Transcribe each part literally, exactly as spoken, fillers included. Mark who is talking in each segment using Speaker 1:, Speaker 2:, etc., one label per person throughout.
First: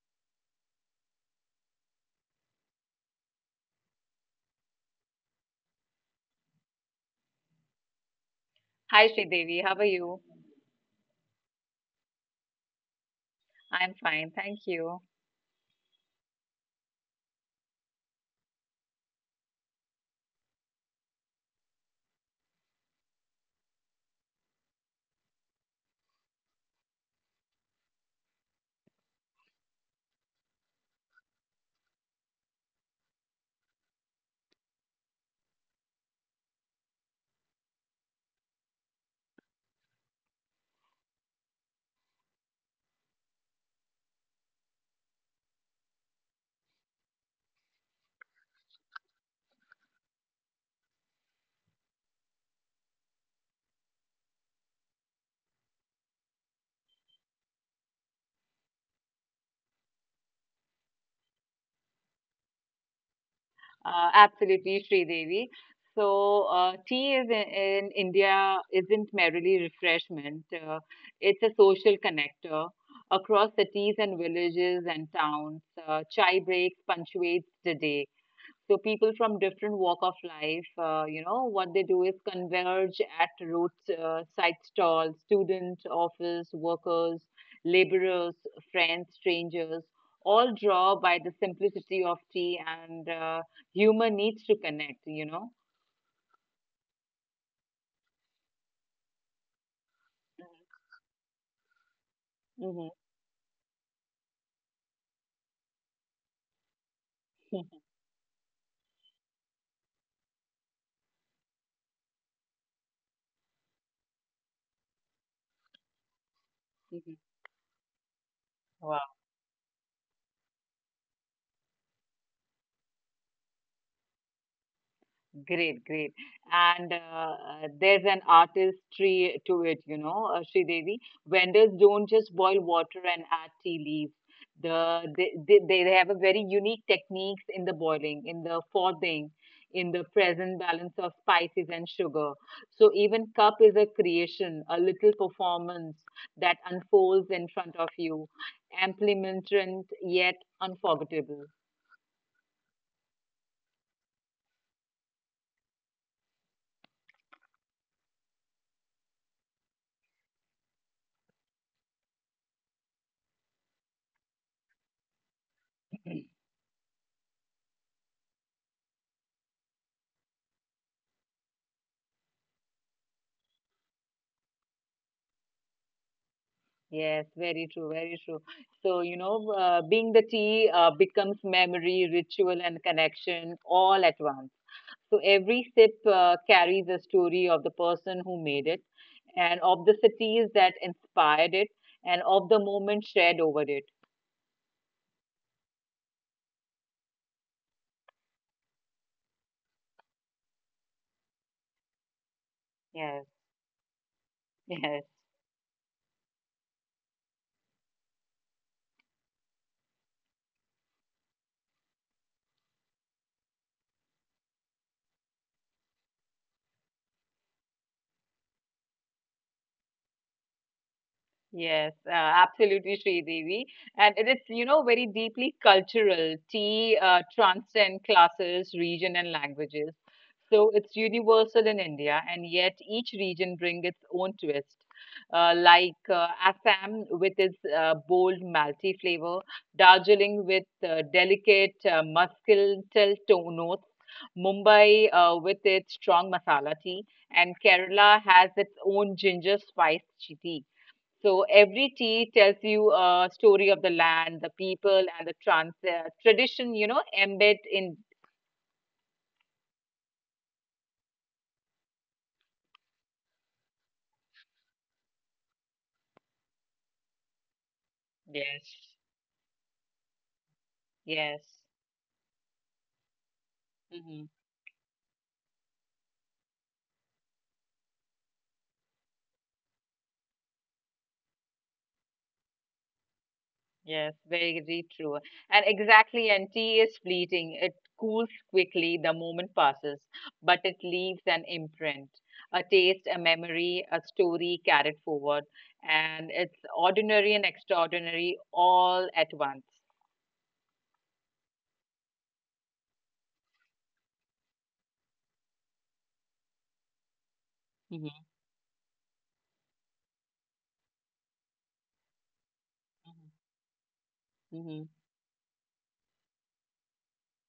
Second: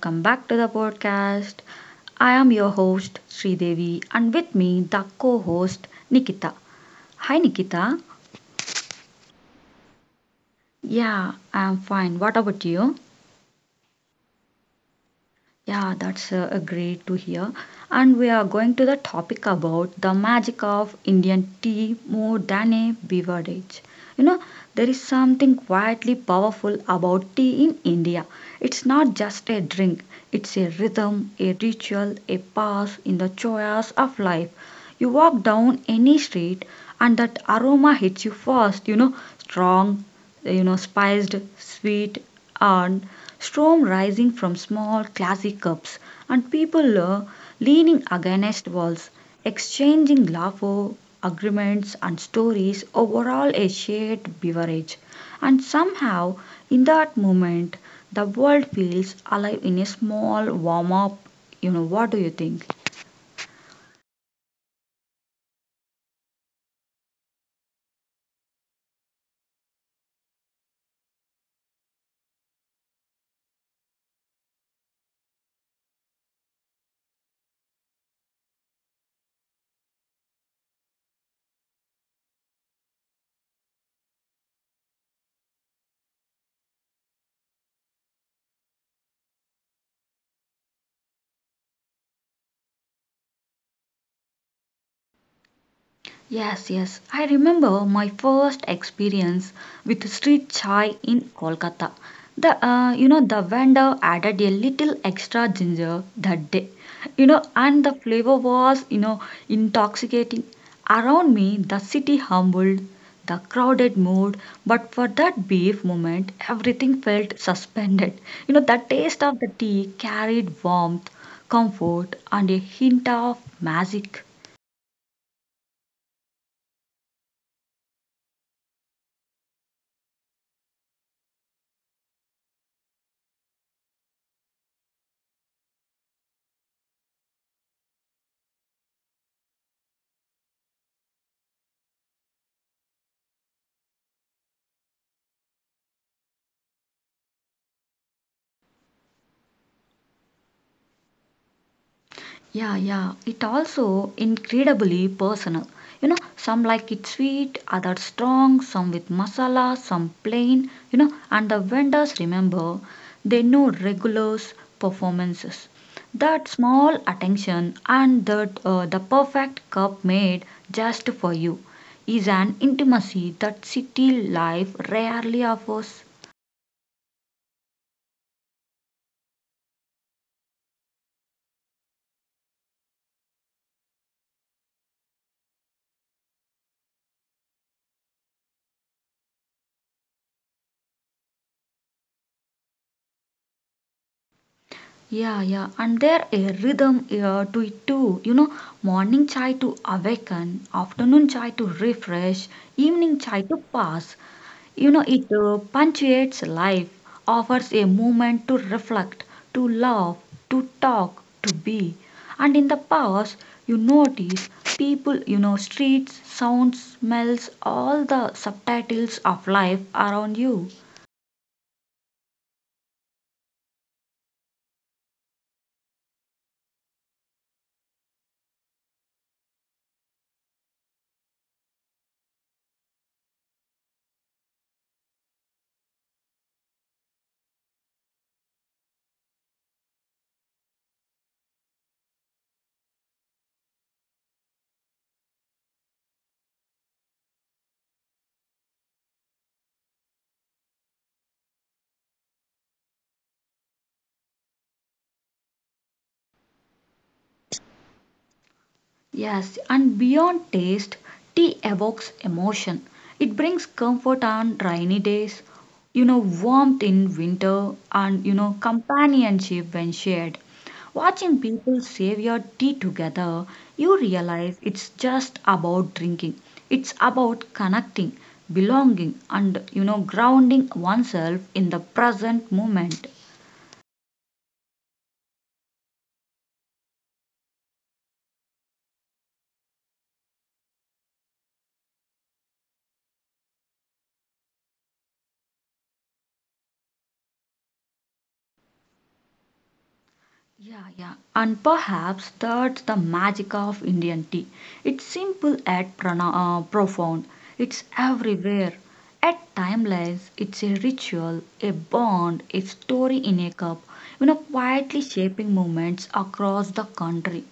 Speaker 1: welcome back to the podcast. I am your host Sridevi and with me the co-host Nikita. Hi Nikita.
Speaker 2: Hi, Sridevi. How are you?
Speaker 1: Yeah, I am fine. What about you?
Speaker 2: I'm fine. Thank you.
Speaker 1: Yeah, that's uh, a great to hear. And we are going to the topic about the magic of Indian tea, more than a beverage. You know, there is something quietly powerful about tea in India. It's not just a drink, it's a rhythm, a ritual, a path in the joys of life. You walk down any street and that aroma hits you first, you know, strong, you know, spiced, sweet, and storm rising from small glassy cups, and people uh, leaning against walls, exchanging laughter, agreements, and stories over all a shared beverage. And somehow, in that moment, the world feels alive in a small warm up. You know, what do you think?
Speaker 2: Uh, absolutely, Sridevi. So, uh, tea is in, in India isn't merely refreshment. Uh, it's a social connector. Across cities and villages and towns, uh, chai breaks punctuates the day. So people from different walk of life, uh, you know, what they do is converge at road uh, side stalls, student, office, workers, laborers, friends, strangers, all draw by the simplicity of tea and uh, humor needs to connect, you know.
Speaker 1: Yes, yes. I remember my first experience with street chai in Kolkata. The
Speaker 2: Hmm.
Speaker 1: uh, you know the vendor added a little extra ginger that day. You know, and the flavor was, you know, intoxicating. Around me, the city humbled, the crowded mood, but for that brief moment, everything felt suspended. You know, the
Speaker 2: Hmm.
Speaker 1: taste of the tea carried warmth, comfort, and a hint of magic.
Speaker 2: Great, great. And uh, uh, there's an artistry to it, you know, uh, Sridevi. Vendors don't just boil water and add tea leaves. The they, they, they have a very unique techniques in the boiling, in the frothing, in the present balance of spices and sugar. So even cup is a creation, a little performance that unfolds in front of you, amplimentary yet unforgettable.
Speaker 1: Yeah, yeah. It also incredibly personal. You know, some like it sweet, others strong, some with masala, some plain, you know, and the vendors remember they know regulars performances. That small attention and that uh, the perfect cup made just for you is an intimacy that city life rarely offers.
Speaker 2: Yes, very true, very true. So, you know, uh, being the tea uh, becomes memory, ritual, and connection all at once. So every sip uh, carries a story of the person who made it, and of the cities that inspired it, and of the moment shared over it.
Speaker 1: Yeah, yeah, and there a rhythm uh, to it too. You know, morning chai to awaken, afternoon chai to refresh, evening
Speaker 2: Yes,
Speaker 1: chai to pass. You
Speaker 2: yes.
Speaker 1: know, it uh, punctuates life, offers a moment to reflect, to love, to talk, to be. And in the pause, you notice people, you know, streets, sounds, smells, all the subtitles of life around you.
Speaker 2: Yes, uh, absolutely, Devi. And it is, you know, very deeply cultural. Tea uh, transcend classes, region, and languages. So it's universal in India, and yet each region brings its own twist. Uh, like uh, Assam with its uh, bold malty flavor, Darjeeling with uh, delicate uh, muscatel tone notes, Mumbai uh, with its strong masala tea, and Kerala has its own ginger spiced tea. So every tea tells you a story of the land, the people, and the trans uh, tradition, you know, embed in.
Speaker 1: Yes, and beyond taste, tea evokes emotion. It brings comfort on rainy days, you know, warmth in winter, and you know,
Speaker 2: Yes.
Speaker 1: companionship when shared. Watching
Speaker 2: Yes.
Speaker 1: people save your tea together, you
Speaker 2: Hmm.
Speaker 1: realize it's just about drinking. It's about connecting, belonging, and you know, grounding oneself in the present moment.
Speaker 2: Yes. Very true. And exactly, and tea is fleeting. It cools quickly, the moment passes, but it leaves an imprint, a taste, a memory, a story carried forward. And it's ordinary and extraordinary all at once.
Speaker 1: Yeah, yeah. And perhaps that's the magic of Indian tea. It's simple yet prana- uh, profound. It's
Speaker 2: Hmm.
Speaker 1: everywhere. At timeless, it's a ritual, a bond, a story in a cup, you know,
Speaker 2: Hmm.
Speaker 1: quietly shaping movements across the country.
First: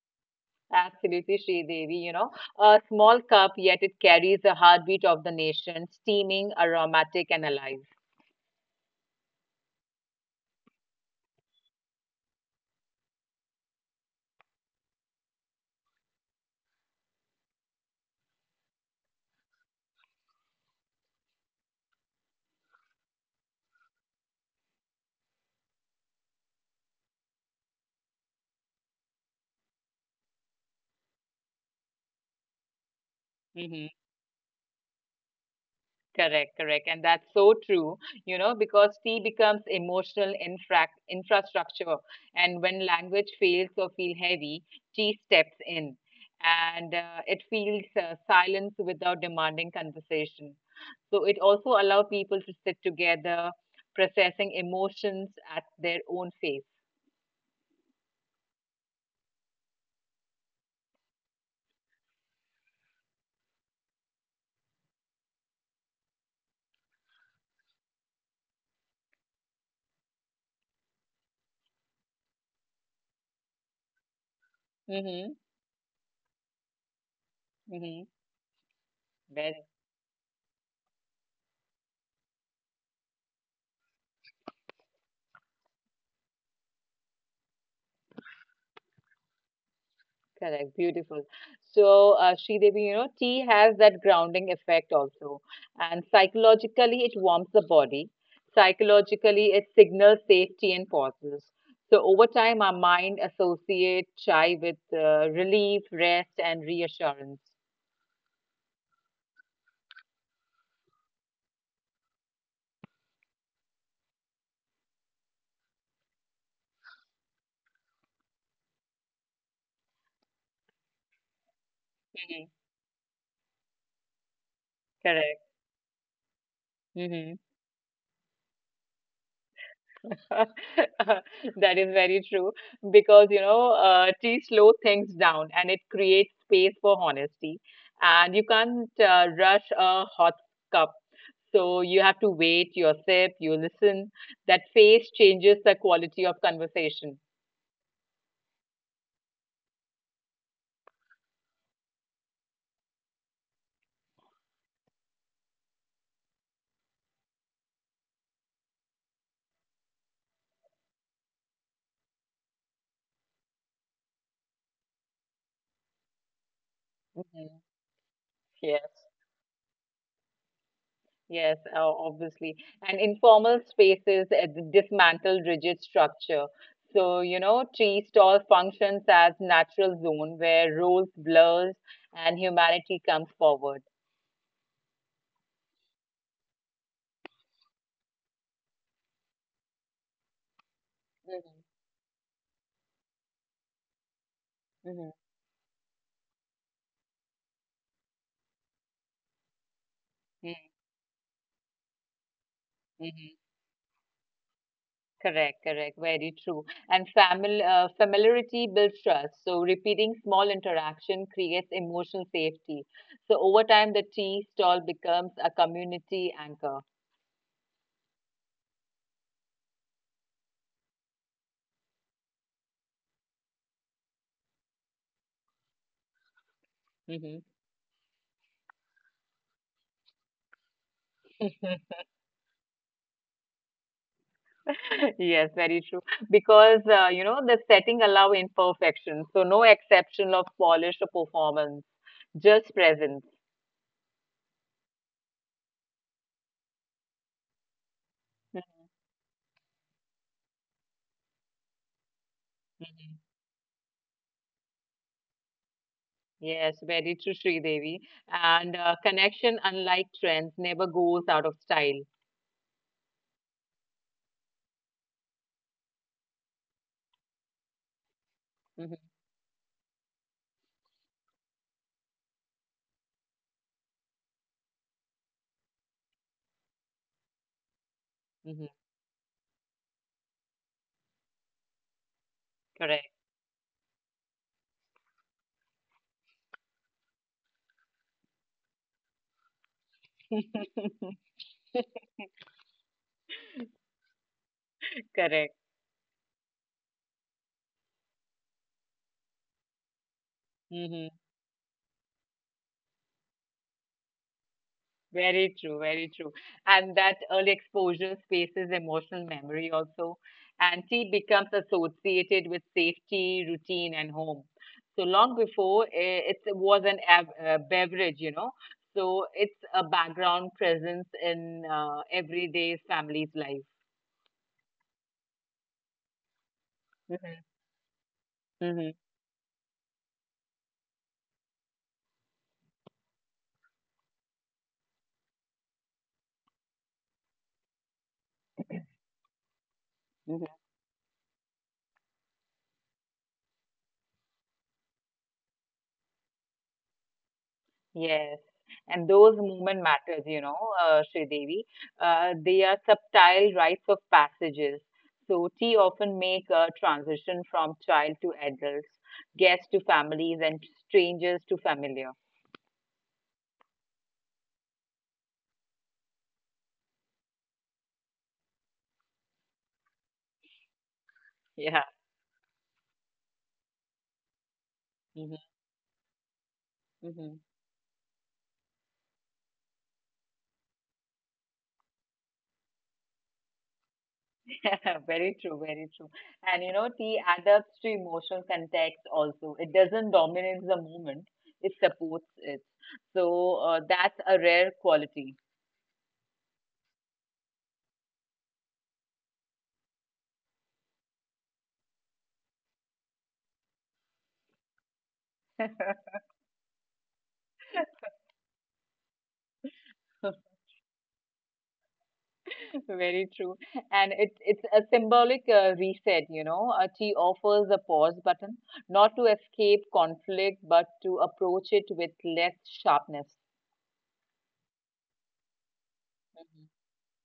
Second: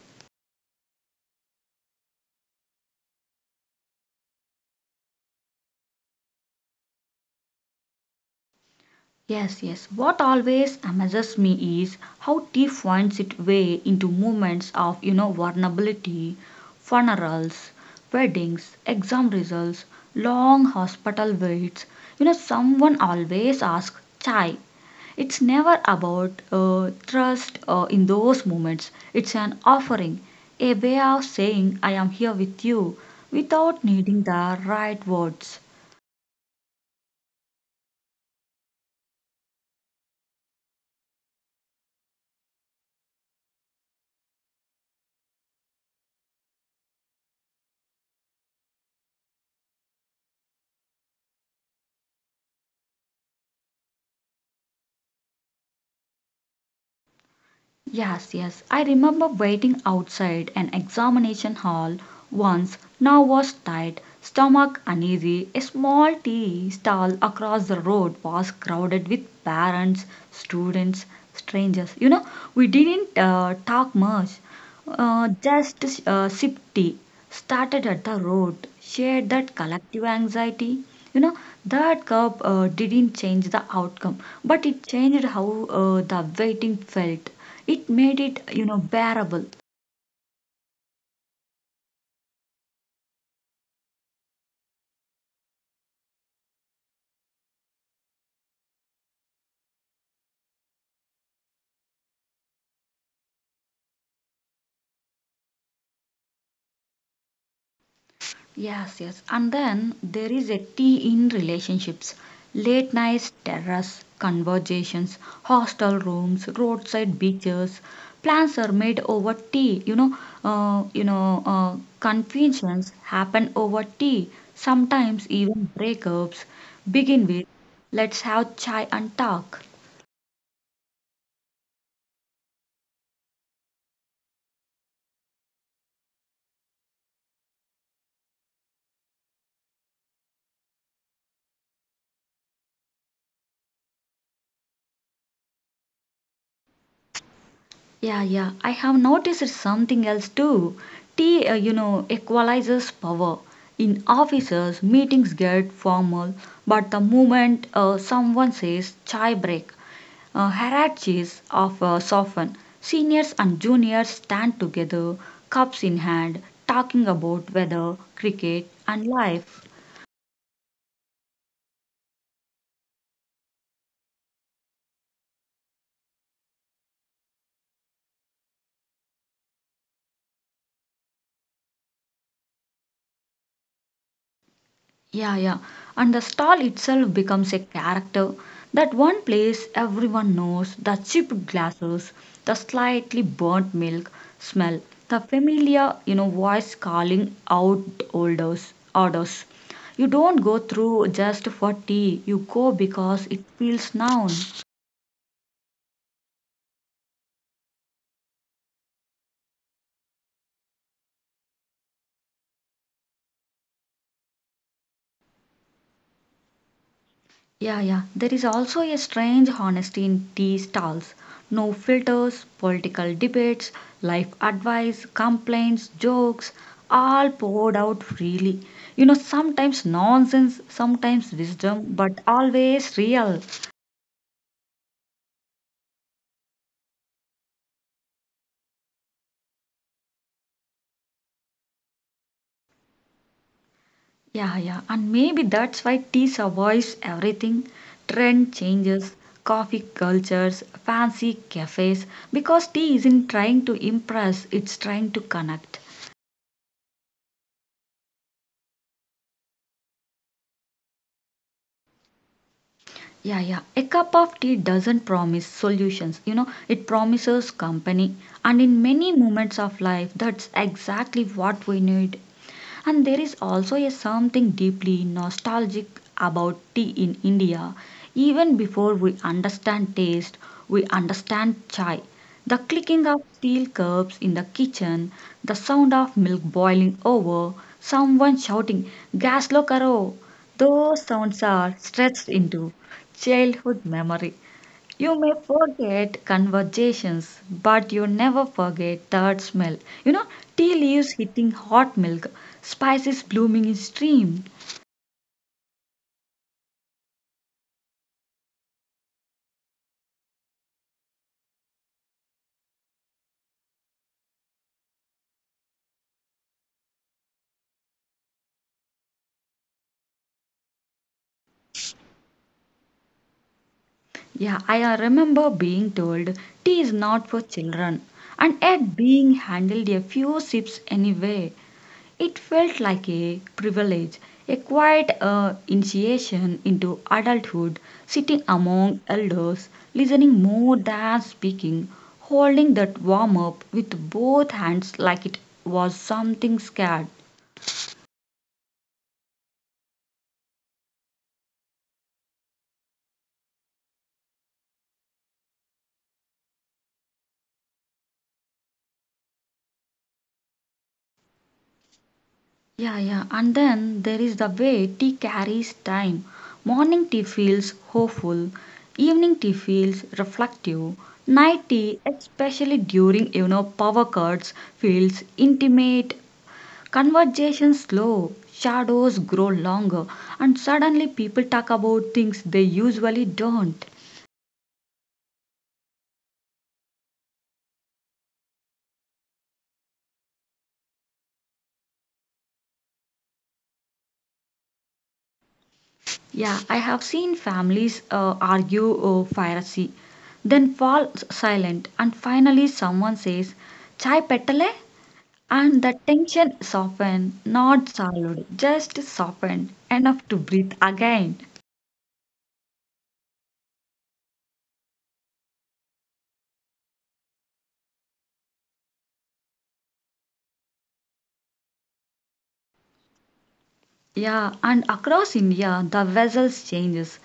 Speaker 2: Absolutely, Sridevi. You know, a small cup, yet it carries the heartbeat of the nation, steaming, aromatic, and alive.
Speaker 1: Yes, yes. What always amazes me is how tea finds its way into moments of, you know, vulnerability, funerals, weddings, exam results, long hospital waits. You know, someone always asks chai. It's never about uh, trust uh, in those moments. It's an offering, a way of saying I am here with you without
Speaker 2: Hmm.
Speaker 1: needing the right words.
Speaker 2: Correct, correct. And that's so true, you know, because tea becomes emotional infra- infrastructure. And when language fails or feel heavy, tea steps in and uh, it feels uh, silence without demanding conversation. So it also allows people to sit together, processing emotions at their own pace.
Speaker 1: Yes, yes, I remember waiting outside an examination hall once, nervous, tight, stomach uneasy. A small tea stall across the road was crowded with parents, students, strangers. You know, we didn't uh, talk much, uh,
Speaker 2: Hmm.
Speaker 1: just uh, sip tea started
Speaker 2: Hmm.
Speaker 1: at the root, shared that
Speaker 2: That's
Speaker 1: collective anxiety. You know, that cup uh, didn't change the outcome, but it changed how uh, the waiting felt. It made it, you know, bearable.
Speaker 2: correct. Beautiful. So, uh, Sridevi, you know, tea has that grounding effect also. And psychologically, it warms the body. Psychologically, it signals safety and pauses. So, over time, our mind associates chai with uh, relief, rest, and reassurance.
Speaker 1: Yes, yes. And then there is a tea in relationships. Late nights, terrace conversations, hostel rooms, roadside beaches. Plans are made over tea. You know, uh, you know, uh,
Speaker 2: Mhm.
Speaker 1: confusions happen over tea. Sometimes
Speaker 2: Correct.
Speaker 1: even breakups begin
Speaker 2: Mhm.
Speaker 1: with, let's have chai and talk.
Speaker 2: That is very true because you know, uh, tea slow things down and it creates space for honesty. And you can't uh, rush a hot cup, so you have to wait, your sip, you listen. That phase changes the quality of conversation.
Speaker 1: Yeah, yeah. I have noticed something else too. Tea, uh, you know, equalizes power. In offices, meetings get formal, but the moment uh, someone says chai break, uh, hierarchies of uh, soften. Seniors and juniors stand together, cups in hand, talking about
Speaker 2: Mhm.
Speaker 1: weather, cricket,
Speaker 2: Yes.
Speaker 1: and life.
Speaker 2: Yes, uh, obviously. And informal spaces uh, d- dismantle rigid structure. So, you know, tree stall functions as natural zone where roles blurs and humanity comes forward.
Speaker 1: Yeah, yeah. And the stall itself becomes a character. That one place everyone knows, the chipped
Speaker 2: Mm-hmm.
Speaker 1: glasses, the slightly burnt milk smell,
Speaker 2: Mm-hmm.
Speaker 1: the familiar, you know, voice calling out orders, orders. You don't go through just for tea, you go because
Speaker 2: Mm-hmm.
Speaker 1: it feels known.
Speaker 2: Correct, correct. Very true. And famil uh, familiarity builds trust. So repeating small interaction creates emotional safety. So over time, the tree stall becomes a community anchor.
Speaker 1: Yeah, yeah. There is also a strange honesty in tea stalls. No filters, political debates, life advice, complaints, jokes, all
Speaker 2: Mm-hmm.
Speaker 1: poured out freely. You know, sometimes nonsense, sometimes wisdom, but always real.
Speaker 2: Yes, very true. Because uh, you know the setting allow imperfection, so no exception of polish or performance, just presence.
Speaker 1: Yeah, yeah. And maybe that's why tea survives everything. Trend changes, coffee cultures, fancy cafes, because tea
Speaker 2: Mhm.
Speaker 1: isn't trying to impress, it's trying to connect.
Speaker 2: Yes, very true, Sri Devi. And uh, connection, unlike trends, never goes out of style.
Speaker 1: Yeah, yeah. A cup of tea doesn't promise solutions, you know, it promises company. And in
Speaker 2: Hmm.
Speaker 1: many moments of life, that's exactly what we need. And there is also a something deeply nostalgic about tea in India. Even
Speaker 2: Hmm.
Speaker 1: before we understand taste, we understand chai. The clicking
Speaker 2: Correct.
Speaker 1: of steel cups in the kitchen, the sound of milk boiling over, someone shouting, Gas lo karo! Those sounds are stretched into childhood memory. You may
Speaker 2: Correct.
Speaker 1: forget conversations, but you never forget that smell. You know, tea leaves
Speaker 2: Hmm.
Speaker 1: hitting hot milk, spices blooming in stream.
Speaker 2: Very true, very true. And that early exposure spaces emotional memory also. And tea becomes associated with safety, routine, and home. So long before eh, it was an ab- uh, beverage, you know. So it's a background presence in uh, everyday family's life.
Speaker 1: Yeah, I uh, remember being told tea is not
Speaker 2: Hmm.
Speaker 1: for children, and
Speaker 2: Mm-hmm.
Speaker 1: yet being handled a few sips anyway. It felt like a privilege, a quiet uh, initiation into adulthood, sitting among elders, listening more than speaking, holding that warm up with both hands like it was something scared.
Speaker 2: Yes, and those moment matters, you know, uh, Sridevi. Uh, they are subtle rites of passages. So tea often make a transition from child to adults, guests to families, and strangers to familiar.
Speaker 1: Yeah, yeah, and then there is the way tea carries time. Morning tea feels hopeful, evening tea feels reflective, night
Speaker 2: Yeah.
Speaker 1: tea, especially during you know power cuts, feels
Speaker 2: Mm-hmm.
Speaker 1: intimate.
Speaker 2: Mm-hmm.
Speaker 1: Conversations slow, shadows grow longer, and suddenly people talk about things they usually don't.
Speaker 2: Very true, very true. And you know, tea adapts to emotional context also. It doesn't dominate the moment, it supports it. So uh, that's a rare quality.
Speaker 1: Yeah, I have seen families uh, argue over piracy, then fall s- silent, and finally someone says, Chai petale? And the tension softened, not solved, just softened, enough to breathe again.
Speaker 2: Very true. And it's it's a symbolic uh, reset, you know. Uh, tea offers a pause button, not to escape conflict, but to approach it with less sharpness.
Speaker 1: Yeah, and across India, the vessels changes,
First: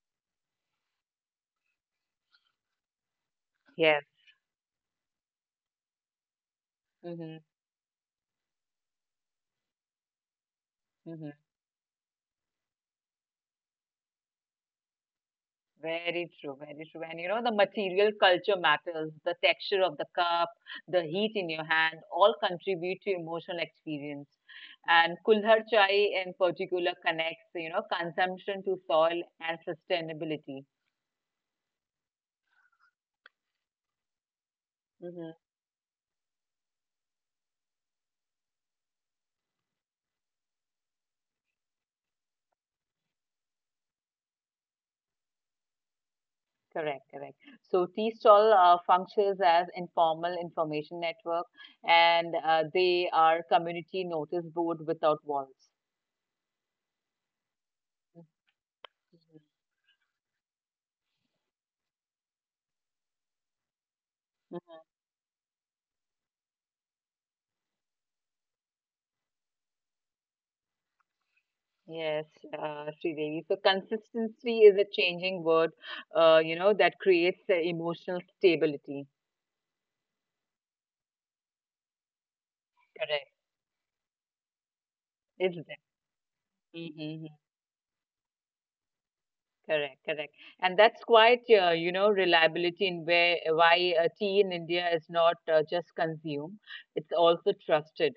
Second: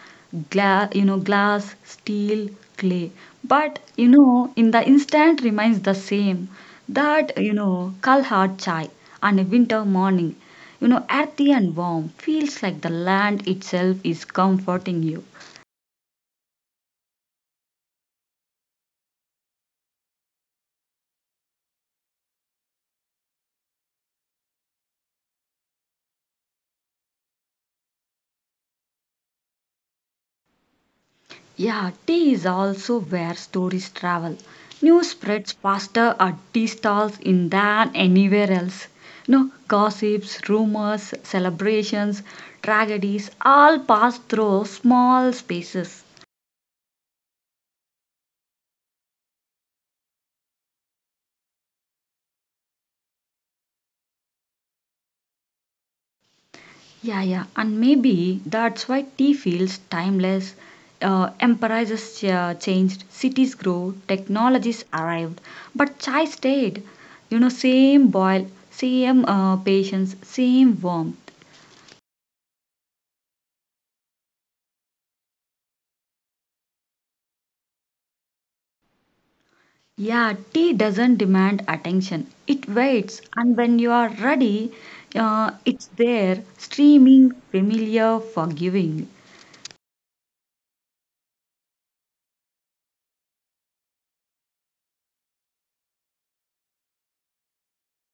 Speaker 1: Gla- you know, glass, steel, clay. But
Speaker 2: Yes.
Speaker 1: you know, in the instant remains the same.
Speaker 2: Mm-hmm.
Speaker 1: That you know, kal hard chai on a winter morning, you know,
Speaker 2: Mm-hmm.
Speaker 1: earthy and warm, feels like the land itself is comforting you.
Speaker 2: Very true, very true. And you know, the material culture matters, the texture of the cup, the heat in your hand, all contribute to emotional experience. And Kulhar chai in particular connects, you know, consumption to soil and sustainability.
Speaker 1: Yeah, tea is also where stories travel. News
Speaker 2: Mm-hmm.
Speaker 1: spreads faster at tea stalls in than anywhere else. No gossips, rumors, celebrations, tragedies all pass through small spaces.
Speaker 2: Correct, correct. So tea stall uh, functions as informal information network, and uh, they are community notice board without walls.
Speaker 1: Yeah, yeah, and maybe that's why tea feels timeless. Uh, empires uh, changed, cities grow,
Speaker 2: Mhm.
Speaker 1: technologies arrived, but chai stayed. You know, same boil, same uh, patience, same warmth.
Speaker 2: Yes, uh, Sridevi. So consistency is a changing word, uh, you know, that creates uh, emotional stability.
Speaker 1: Yeah, tea doesn't demand attention. It waits,
Speaker 2: Correct,
Speaker 1: and when you are ready, uh,
Speaker 2: isn't it?
Speaker 1: it's there,
Speaker 2: Mm-hmm.
Speaker 1: streaming, familiar, forgiving.
Speaker 2: Correct, correct. And that's quite, uh, you know, reliability in where why uh, tea in India is not uh, just consumed; it's also trusted.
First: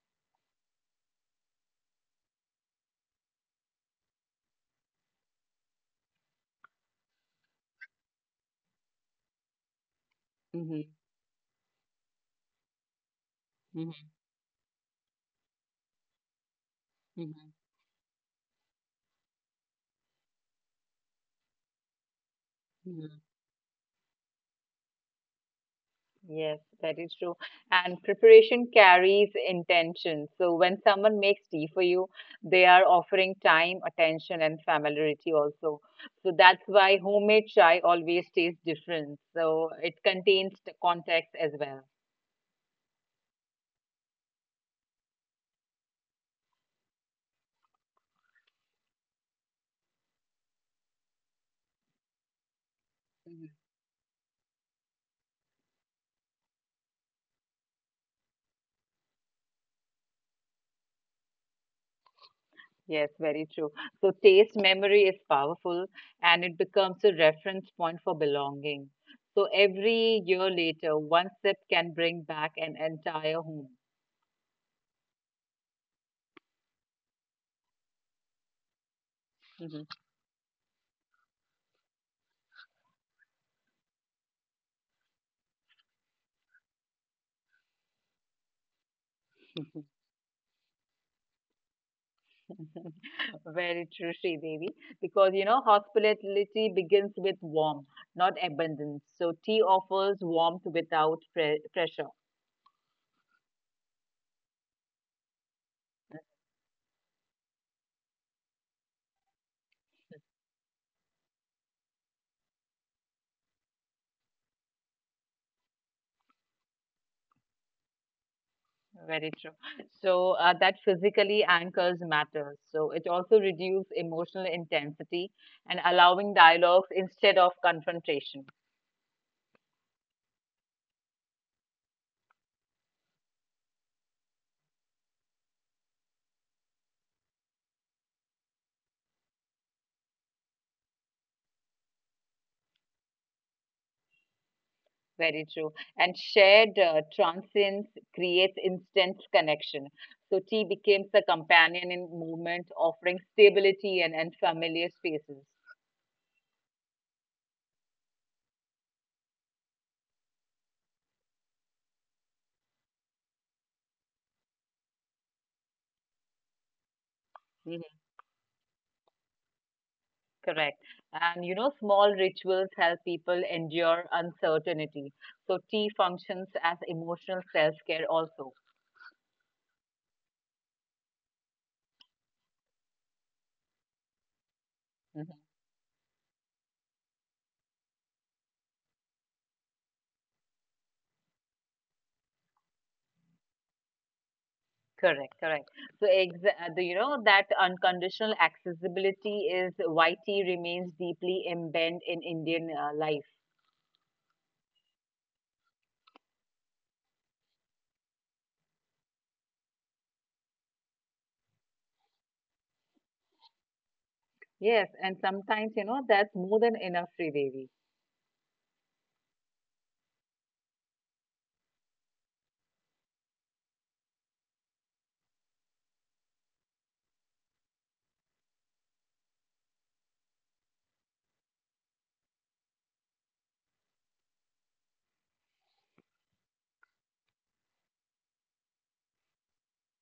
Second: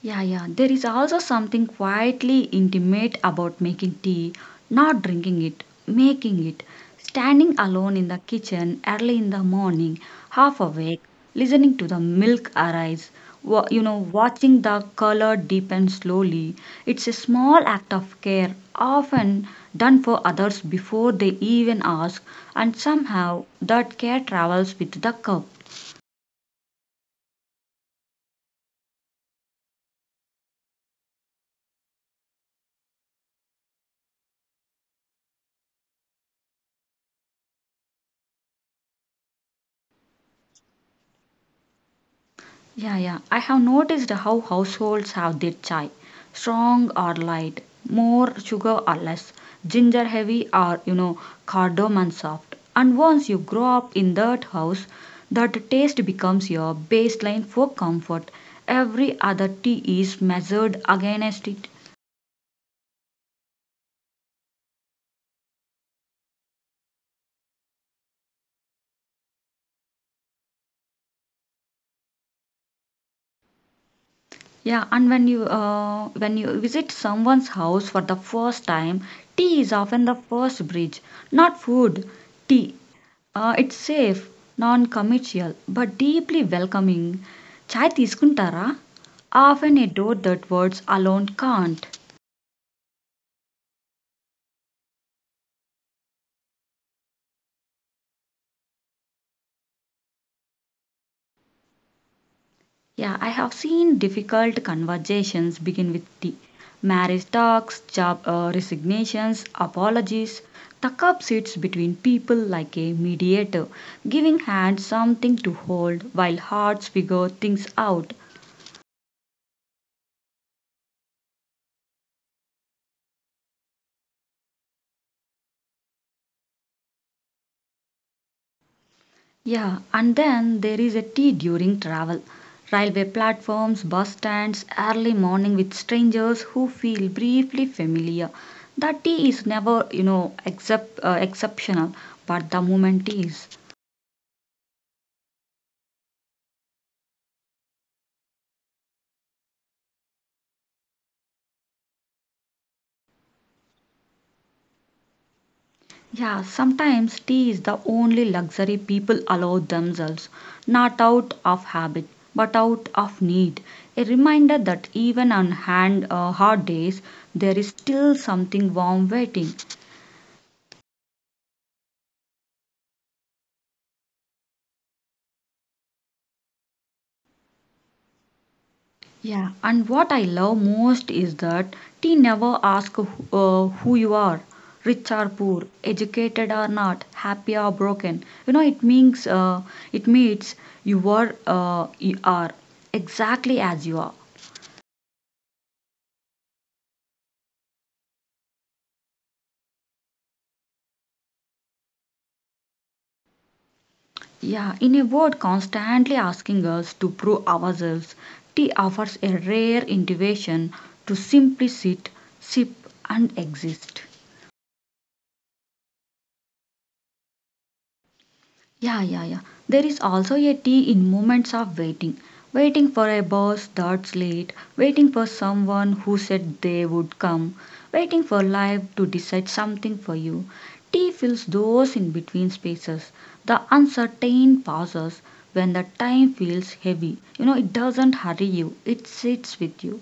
Speaker 1: Yeah, yeah. There is also something quietly intimate about making tea, not drinking it, making it. Standing alone in the kitchen early in the morning, half
Speaker 2: Mm-hmm.
Speaker 1: awake, listening to the milk arise, wa- you know,
Speaker 2: Mm-hmm.
Speaker 1: watching the color deepen slowly. It's a small act of care, often done for others before they even ask, and
Speaker 2: Mhm.
Speaker 1: somehow that care travels with the cup.
Speaker 2: Yes, that is true. And preparation carries intention. So when someone makes tea for you, they are offering time, attention, and familiarity also. So that's why homemade chai always tastes different. So it contains the context as well.
Speaker 1: Yeah, yeah. I have noticed how households have their chai strong or light, more sugar or less, ginger heavy or, you know, cardamom soft. And once you
Speaker 2: Mhm.
Speaker 1: grow up in that house, that taste becomes your baseline for comfort. Every other tea is measured against it.
Speaker 2: Yes, very true. So taste memory is powerful and it becomes a reference point for belonging. So every year later, one sip can bring back an entire home.
Speaker 1: Yeah, and when you uh, when you visit someone's house for the first time, tea is often the first bridge, not food, tea. Uh, it's safe, non commercial, but deeply welcoming. Chai తీసుకుంటారా? Often a door that words alone can't.
Speaker 2: Very true, Devi. Because you know, hospitality begins with warmth, not abundance. So tea offers warmth without pre- pressure.
Speaker 1: Yeah, I have seen difficult conversations begin with tea. Marriage talks, job uh, resignations, apologies. The cup sits between people like a mediator, giving hands something to hold while hearts figure things out.
Speaker 2: Very true. So uh, that physically anchors matters. So it also reduces emotional intensity and allowing dialogues instead of confrontation.
Speaker 1: Yeah, and then there is a tea during travel. Railway platforms, bus stands, early morning with strangers who feel briefly familiar. That tea is never, you know, except, uh, exceptional, but the moment is.
Speaker 2: Very true. And shared uh, transcends creates instant connection. So tea becomes a companion in movement, offering stability and, and familiar spaces.
Speaker 1: Yeah, sometimes tea is the only luxury people allow themselves, not out of habit, but out of need. A reminder that even on hand, uh, hard days, there is still something warm waiting.
Speaker 2: Correct. And you know, small rituals help people endure uncertainty. So tea functions as emotional self-care also.
Speaker 1: Yeah, and what I love most is that tea never asks uh, who you are, rich or
Speaker 2: Mhm.
Speaker 1: poor, educated or not, happy or broken. You know, it means uh, it means you are uh, you are exactly as you are.
Speaker 2: Correct, correct. So exa- uh, the- you know that unconditional accessibility is why tea remains deeply embedded in Indian uh, life.
Speaker 1: Yeah, in a word, constantly asking us to prove ourselves. Tea offers a rare invitation to simply sit, sip, and exist.
Speaker 2: Yes, and sometimes you know that's more than enough, Sridevi.
Speaker 1: Yeah, yeah, yeah. There is also a T in moments of waiting. Waiting for a bus that's late, waiting for someone who said they would come, waiting for life to decide something for you. T fills those in between spaces, the uncertain pauses when the time feels heavy. You know, it doesn't hurry you, it sits with you.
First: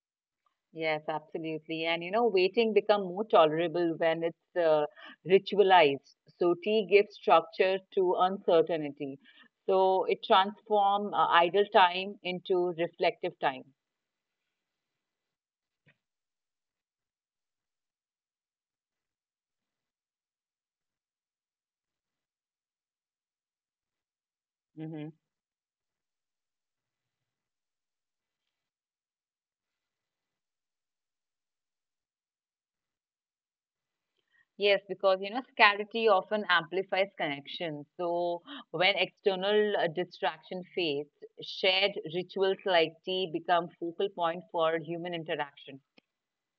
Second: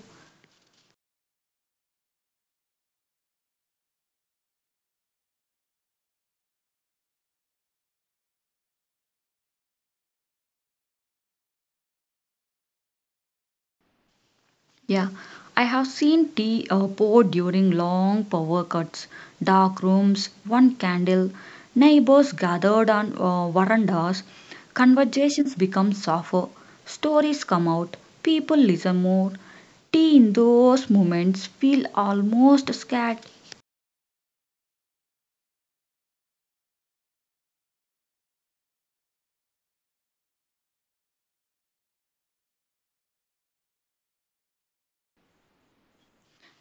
Speaker 2: Yes, absolutely. And you know, waiting become more tolerable when it's uh, ritualized. So tea gives structure to uncertainty. So it transform uh, idle time into reflective time.
Speaker 1: Yeah, I have seen tea uh, poured during long power cuts, dark rooms, one candle, neighbors gathered on uh, verandas,
Speaker 2: Hmm.
Speaker 1: conversations become softer, stories come out, people listen more. Tea in those moments feel almost scared.
Speaker 2: Yes, because you know, scarcity often amplifies connection. So when external uh, distraction fades, shared rituals like tea become focal point for human interaction.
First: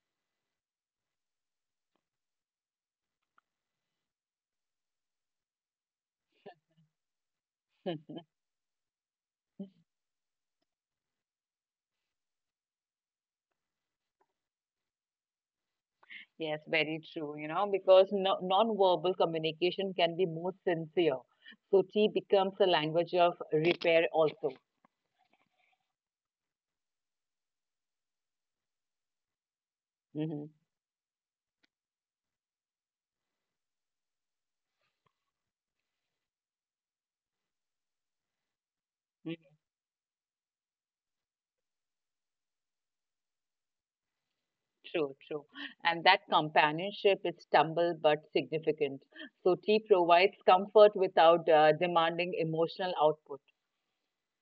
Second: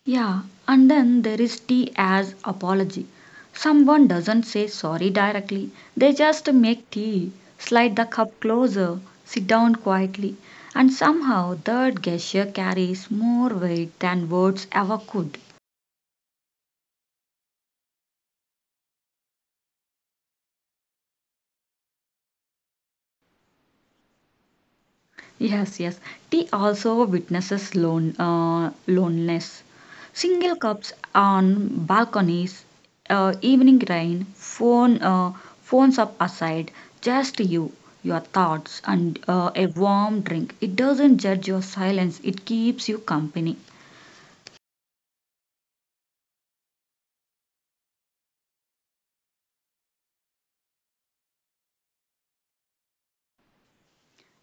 Speaker 1: Yeah, and then there is T as apology. Someone doesn't say sorry directly, they just make tea, slide the cup closer, sit down quietly, and somehow that gesture carries more weight than words ever could.
Speaker 2: Yes, very true, you know, because no, non-verbal communication can be more sincere. So tea becomes a language of repair also.
Speaker 1: Yes, yes. Tea also witnesses lone, uh, loneliness.
Speaker 2: Hmm.
Speaker 1: Single cups on balconies, uh, evening rain, phone, uh, phones up aside, just you, your thoughts, and uh, a warm drink. It doesn't judge your silence, it keeps you company.
Speaker 2: True, true. And that companionship is stumble but significant. So tea provides comfort without uh, demanding emotional output.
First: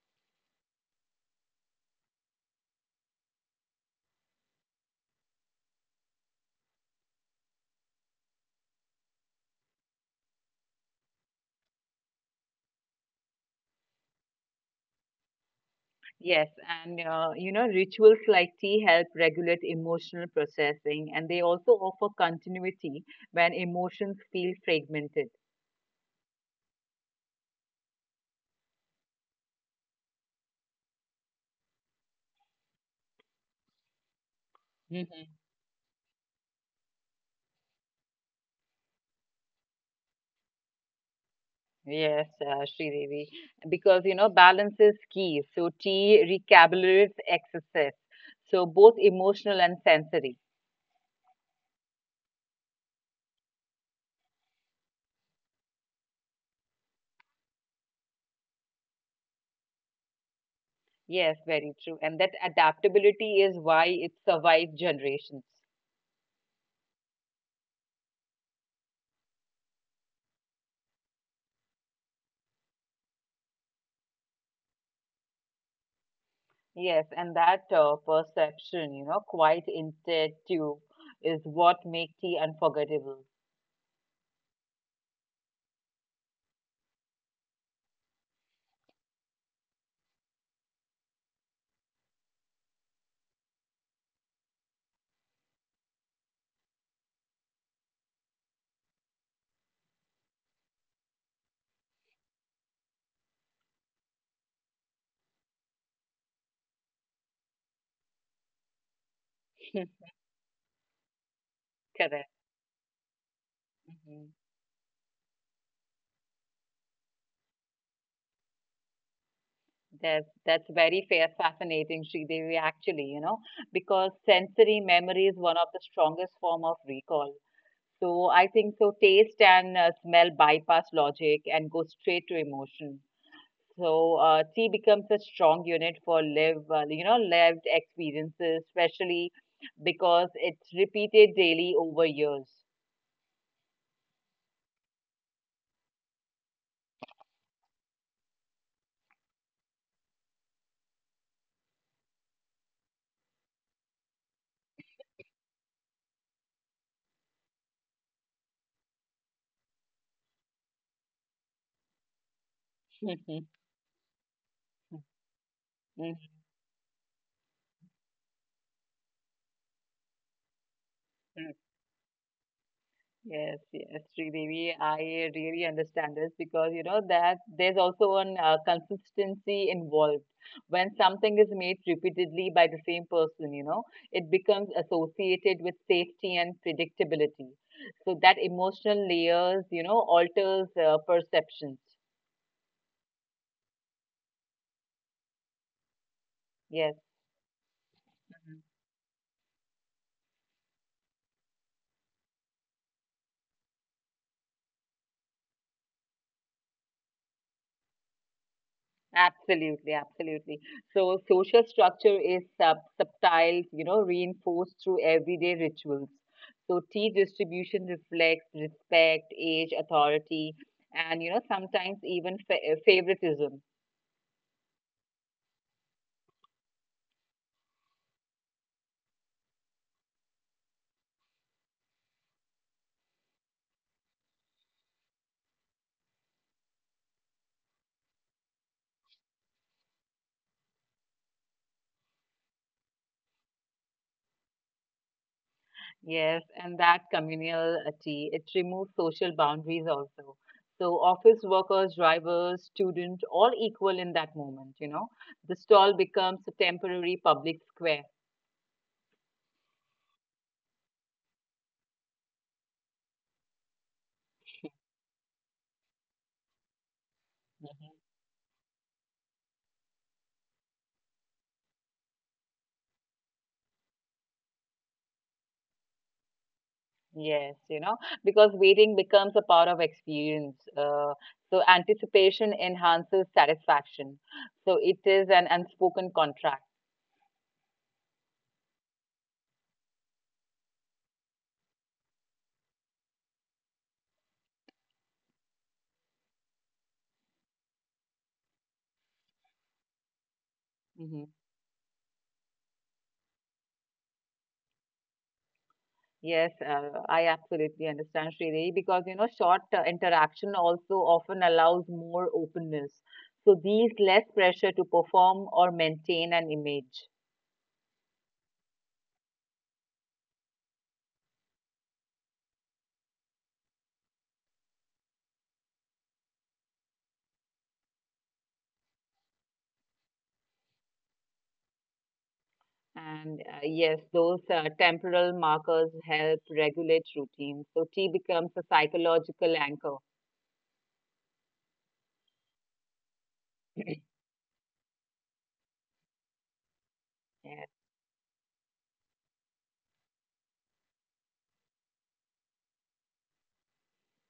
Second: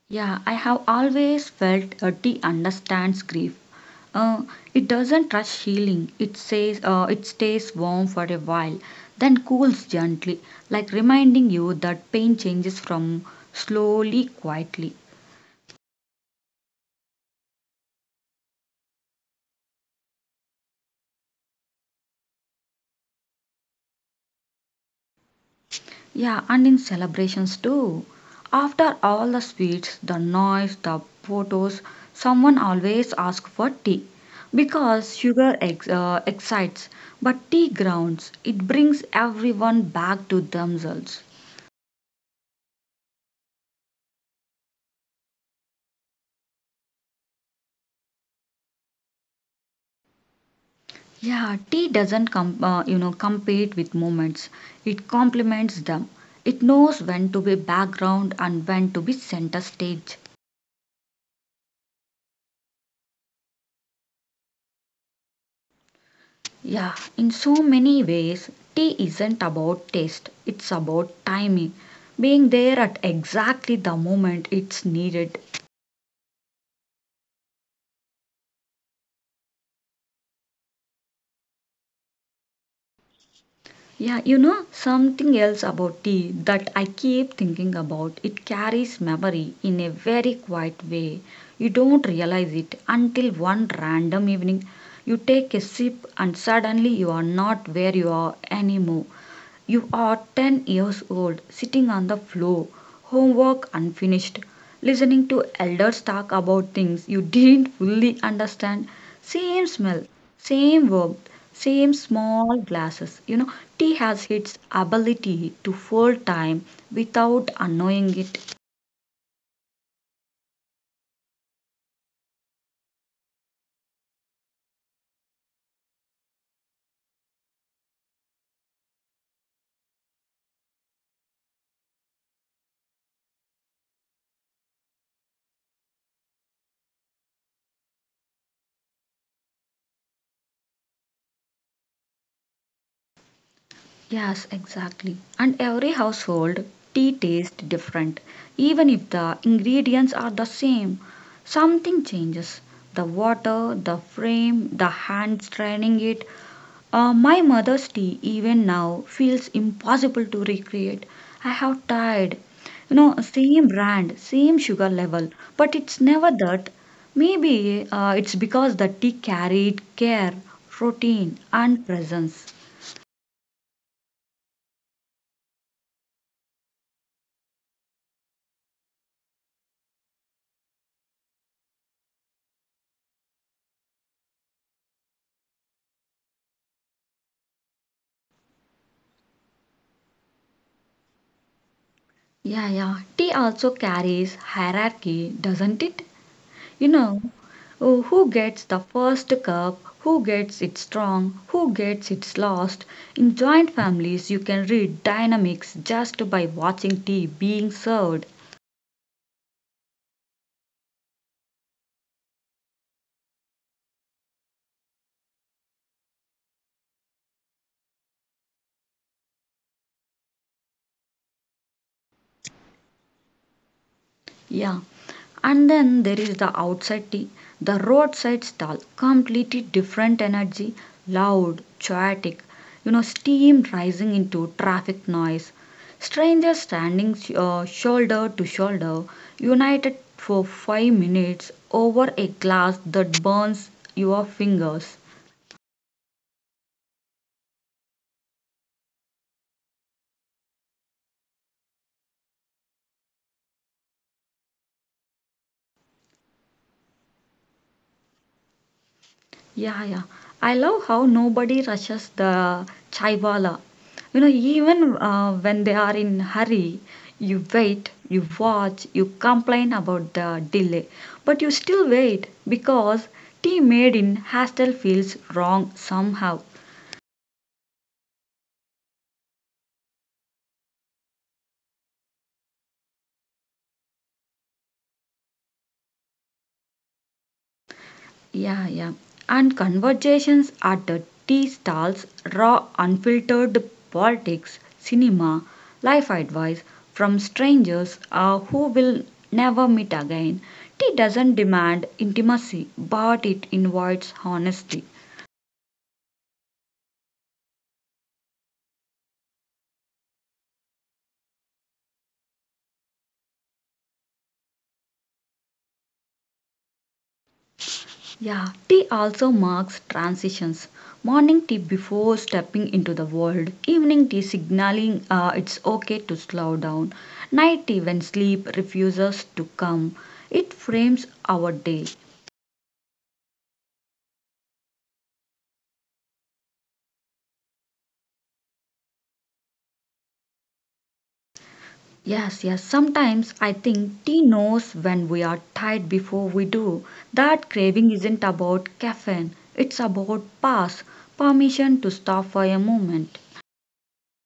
Speaker 1: Yeah, I have always felt uh, tea understands grief. Uh, it doesn't rush healing. It says uh, it stays warm for a while, then cools gently, like reminding you that pain changes from slowly, quietly.
Speaker 2: Yes, and uh, you know, rituals like tea help regulate emotional processing, and they also offer continuity when emotions feel fragmented.
Speaker 1: Yeah, and in celebrations too. After all the sweets, the noise, the photos, someone always asks for tea because sugar ex- uh, excites, but tea grounds. It brings everyone back to themselves.
Speaker 2: Yes, uh, Sridevi, because you know balance is key. So tea recalibrates excesses, so both emotional and sensory.
Speaker 1: Yeah, tea doesn't com- uh, you know compete with moments. It complements them. It knows when to be background and when to be center stage.
Speaker 2: Yes, very true. And that adaptability is why it survived generations.
Speaker 1: Yeah, in so many ways, tea isn't about taste. It's about timing, being there at exactly the moment it's needed.
Speaker 2: Yes, and that uh, perception, you know, quite intuitive, is what makes tea unforgettable.
Speaker 1: Yeah, you know something else about tea that I keep thinking about. It carries memory in a very quiet way. You don't realize it until one random evening you take a sip and suddenly you are not where you are anymore. You are ten years old, sitting on the floor, homework unfinished, listening to elders talk about things you didn't fully understand. Same smell, same verb, same
Speaker 2: Correct.
Speaker 1: small glasses. You know, tea
Speaker 2: Mhm.
Speaker 1: has its ability to fold time without annoying it.
Speaker 2: That's that's very fair, fascinating, Sridevi, actually, you know, because sensory memory is one of the strongest form of recall. So I think so taste and uh, smell bypass logic and go straight to emotion. So uh, tea becomes a strong unit for live, uh, you know, lived experiences, especially because it's repeated daily over years.
Speaker 1: Yes, exactly. And every household tea tastes different. Even if the ingredients are the same, something changes. The water, the frame, the hands straining it. Uh, my mother's tea, even now, feels impossible to recreate. I have tried. You know, same brand, same sugar level, but it's never that. Maybe uh, it's because the tea carried care, routine, and presence.
Speaker 2: Yes, yes, Sridevi, I really understand this because you know that there's also an uh, consistency involved. When something is made repeatedly by the same person, you know, it becomes associated with safety and predictability. So that emotional layers, you know, alters uh, perceptions.
Speaker 1: Yeah, yeah. Tea also carries hierarchy, doesn't it? You
Speaker 2: Yes.
Speaker 1: know, oh, who gets the first cup, who gets it strong, who gets it lost. In joint families, you can read dynamics just by watching tea being served.
Speaker 2: Absolutely, absolutely. So social structure is sub subtle, you know, reinforced through everyday rituals. So tea distribution reflects respect, age, authority, and you know, sometimes even fa uh, favoritism.
Speaker 1: Yeah. And then there is the outside tea, the roadside stall, completely different energy, loud, chaotic, you know, steam rising into traffic noise, strangers standing uh, shoulder to shoulder, united for five minutes over a glass that burns your fingers.
Speaker 2: Yes, and that communal uh, tea, it removes social boundaries also. So office workers, drivers, students, all equal in that moment, you know. The stall becomes a temporary public square.
Speaker 1: Yeah, yeah. I love how nobody rushes the chaiwala. You know, even uh, when they are in hurry, you wait, you watch, you complain about the delay, but you still wait because tea made in hostel feels wrong somehow.
Speaker 2: Yes, you know, because waiting becomes a part of experience. Uh, so anticipation enhances satisfaction. So it is an unspoken contract.
Speaker 1: Yeah, yeah. And conversations at the tea stalls, raw, unfiltered politics, cinema, life advice from strangers uh, who will never meet again. Tea
Speaker 2: Hmm.
Speaker 1: doesn't demand intimacy, but it invites honesty.
Speaker 2: Yes, uh, I absolutely understand, Sridhar, because you know, short uh, interaction also often allows more openness. So these less pressure to perform or maintain an image.
Speaker 1: Yeah, tea also marks transitions. Morning tea before stepping into the world, evening tea signaling uh, it's okay to slow down, night tea when sleep refuses to come. It frames our day.
Speaker 2: And uh, yes, those uh, temporal markers help regulate routines. So tea becomes a psychological anchor.
Speaker 1: Yes, yes, sometimes I think tea knows when we are tired before we do. That
Speaker 2: Yes.
Speaker 1: craving isn't about caffeine, it's about pause, permission to stop for a moment.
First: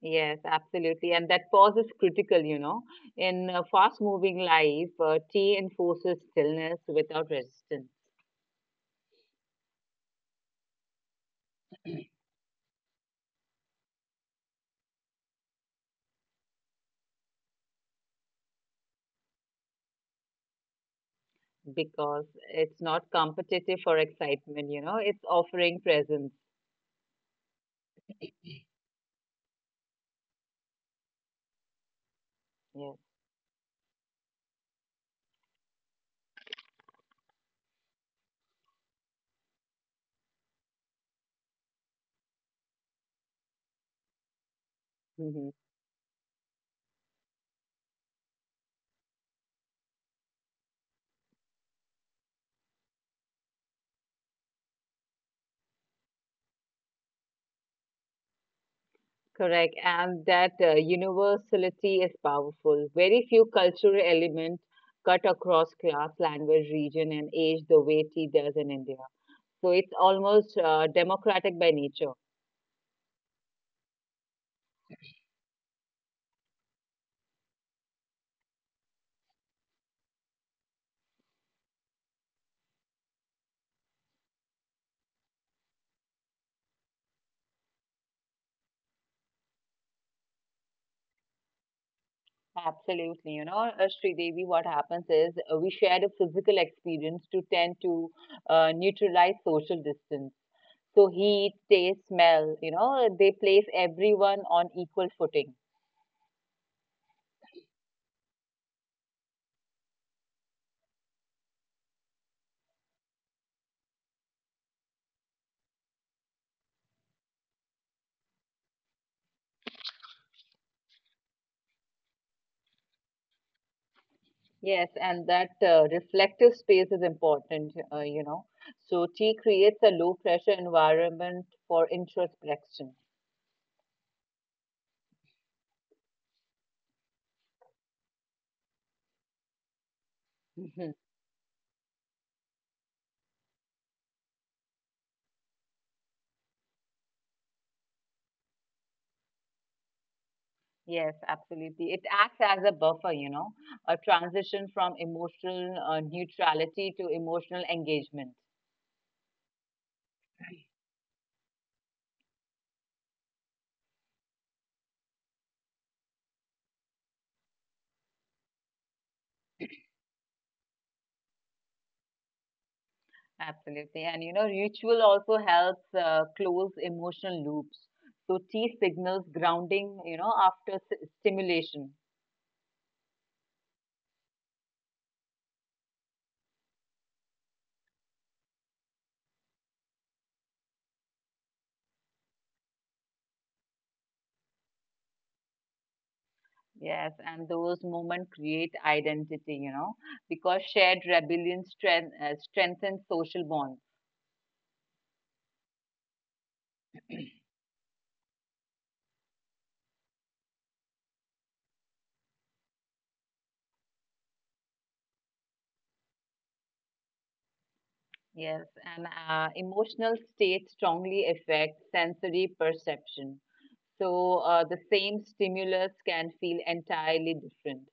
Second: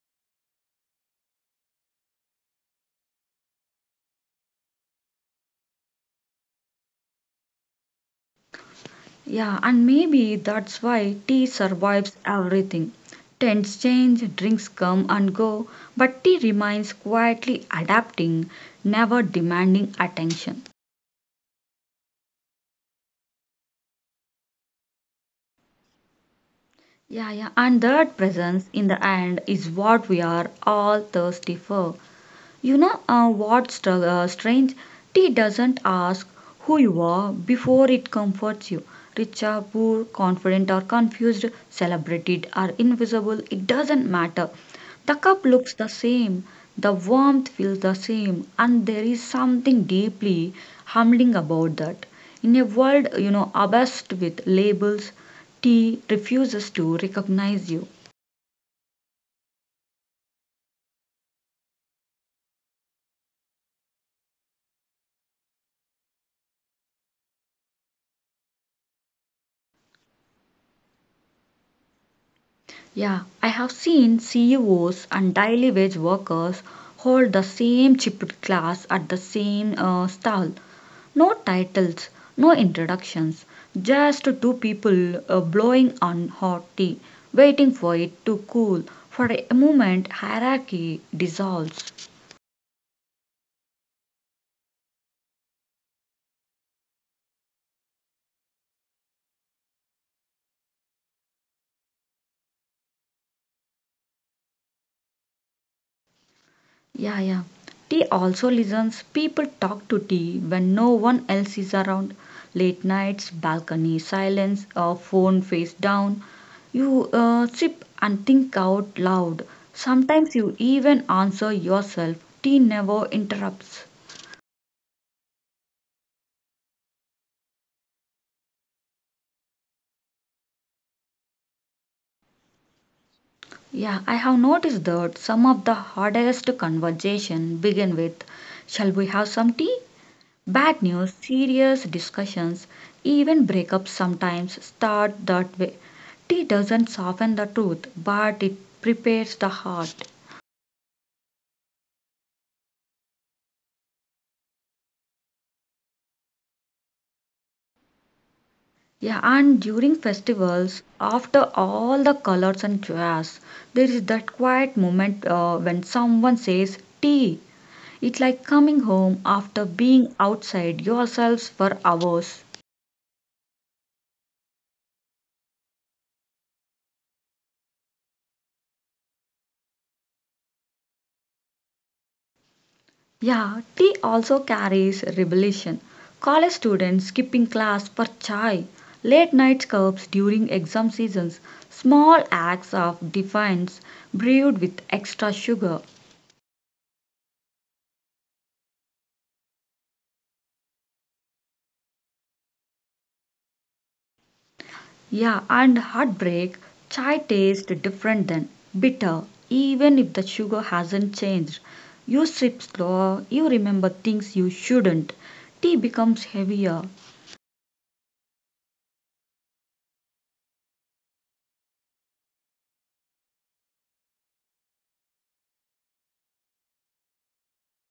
Speaker 2: Yes, absolutely. And that pause is critical, you know. In a fast moving life, uh, tea enforces stillness without resistance
Speaker 1: Yeah, and maybe that's why tea survives everything. Trends change, drinks come and go, but tea remains quietly adapting, never demanding attention.
Speaker 2: because it's not competitive for excitement, you know, it's offering presence.
Speaker 1: Yeah, yeah, and that presence in the end is what we are all thirsty for. You know
Speaker 2: Yes.
Speaker 1: uh, what's str- uh, strange? Tea doesn't ask who you are before it comforts you. Rich or poor, confident or confused, celebrated or invisible, it doesn't matter. The cup
Speaker 2: Hmm.
Speaker 1: looks the same, the warmth feels the same, and there is something deeply humbling about that. In a world, you know, obsessed with labels, tea refuses to recognize you.
Speaker 2: Correct. And that uh, universality is powerful. Very few cultural elements cut across class, language, region, and age the way tea does in India. So it's almost uh, democratic by nature.
Speaker 1: Yeah, I have seen C E Os and daily wage workers hold the same chipped class at the same uh, stall. No titles, no introductions, just two people uh, blowing on hot tea, waiting for it to cool. For a moment, hierarchy dissolves.
Speaker 2: Absolutely, you know, uh, Sridevi, what happens is uh, we shared a physical experience to tend to uh, neutralize social distance. So heat, taste, smell, you know, they place everyone on equal footing.
Speaker 1: Yeah, yeah. Tea also listens. People talk to tea when no one else is around. Late nights, balcony silence, or phone face down. You uh, sip and think out loud. Sometimes you even answer yourself. Tea never interrupts.
Speaker 2: Yes, and that uh, reflective space is important, uh, you know. So tea creates a low pressure environment for introspection.
Speaker 1: Yeah, I have noticed that some of the hardest conversation begin with, "Shall we have some tea?" Bad news, serious discussions, even breakups sometimes start that way. Tea doesn't soften the truth, but it prepares the heart.
Speaker 2: Yes, absolutely. It acts as a buffer, you know, a transition from emotional uh, neutrality to emotional engagement.
Speaker 1: Yeah, and during festivals, after all the colors and jazz, there is that quiet moment uh, when someone says tea. It's like coming home after being outside yourselves for hours.
Speaker 2: Absolutely. And, you know, ritual also helps uh, close emotional loops. So, tea signals grounding, you know, after s- stimulation.
Speaker 1: Yeah, tea also carries rebellion. College students skipping class for chai, late night curbs during exam seasons, small acts of defiance brewed with extra sugar.
Speaker 2: Yes, and those moments create identity, you know, because shared rebellion strength, uh, strengthens social bonds.
Speaker 1: Yeah, and heartbreak, chai tastes different than bitter, even if the sugar hasn't changed. You sip slower, you remember things you shouldn't. Tea becomes heavier.
Speaker 2: Yes, and uh, emotional states strongly affect sensory perception. So uh, the same stimulus can feel entirely different.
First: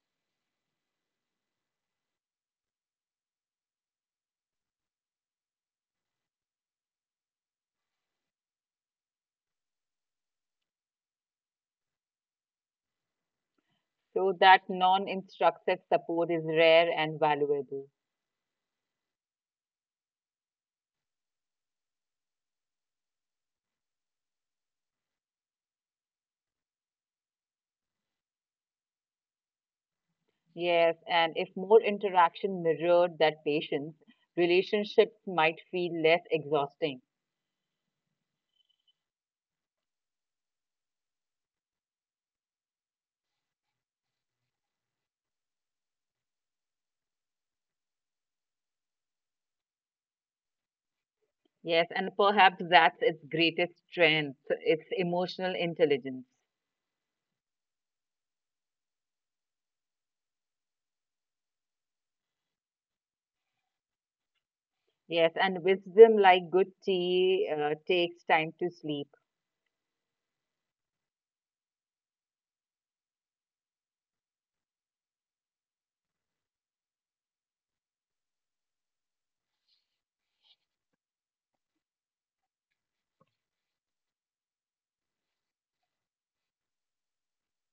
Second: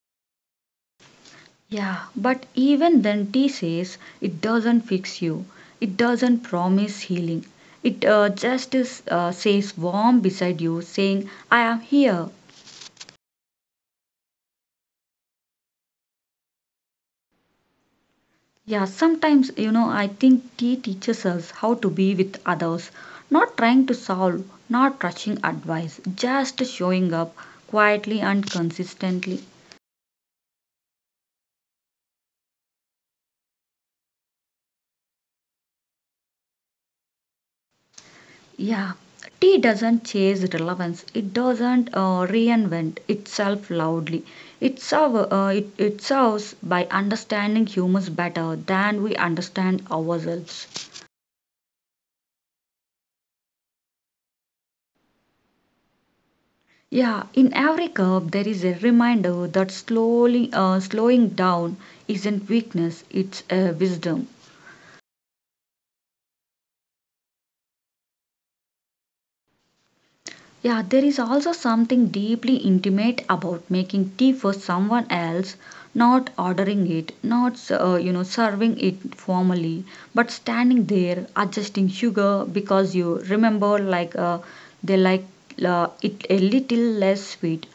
Speaker 1: Yeah, but even then, T says it doesn't fix you, it doesn't promise healing. It uh, just is, uh, says warm beside you, saying, I am here.
Speaker 2: So that non-instructive support is rare and valuable.
Speaker 1: Yeah, sometimes, you know, I think tea teaches us how to be with others, not trying to solve, not rushing advice, just showing up quietly and consistently.
Speaker 2: Yes, and if more interaction mirrored that patience, relationships might feel less exhausting.
Speaker 1: Yeah, tea doesn't chase relevance. It doesn't uh, reinvent itself loudly. It, serve, uh, it, it serves by understanding humans better than we understand ourselves.
Speaker 2: Yes, and perhaps that's its greatest strength, its emotional intelligence.
Speaker 1: Yeah, in every cup there is a reminder that slowly uh, slowing down isn't weakness, it's a wisdom.
Speaker 2: Yes, and wisdom like good tea uh, takes time to sleep.
Speaker 1: Yeah, there is also something deeply intimate about making tea for someone else, not ordering it, not uh, you know serving it formally, but standing there adjusting sugar because you remember like uh, they like uh, it a little less sweet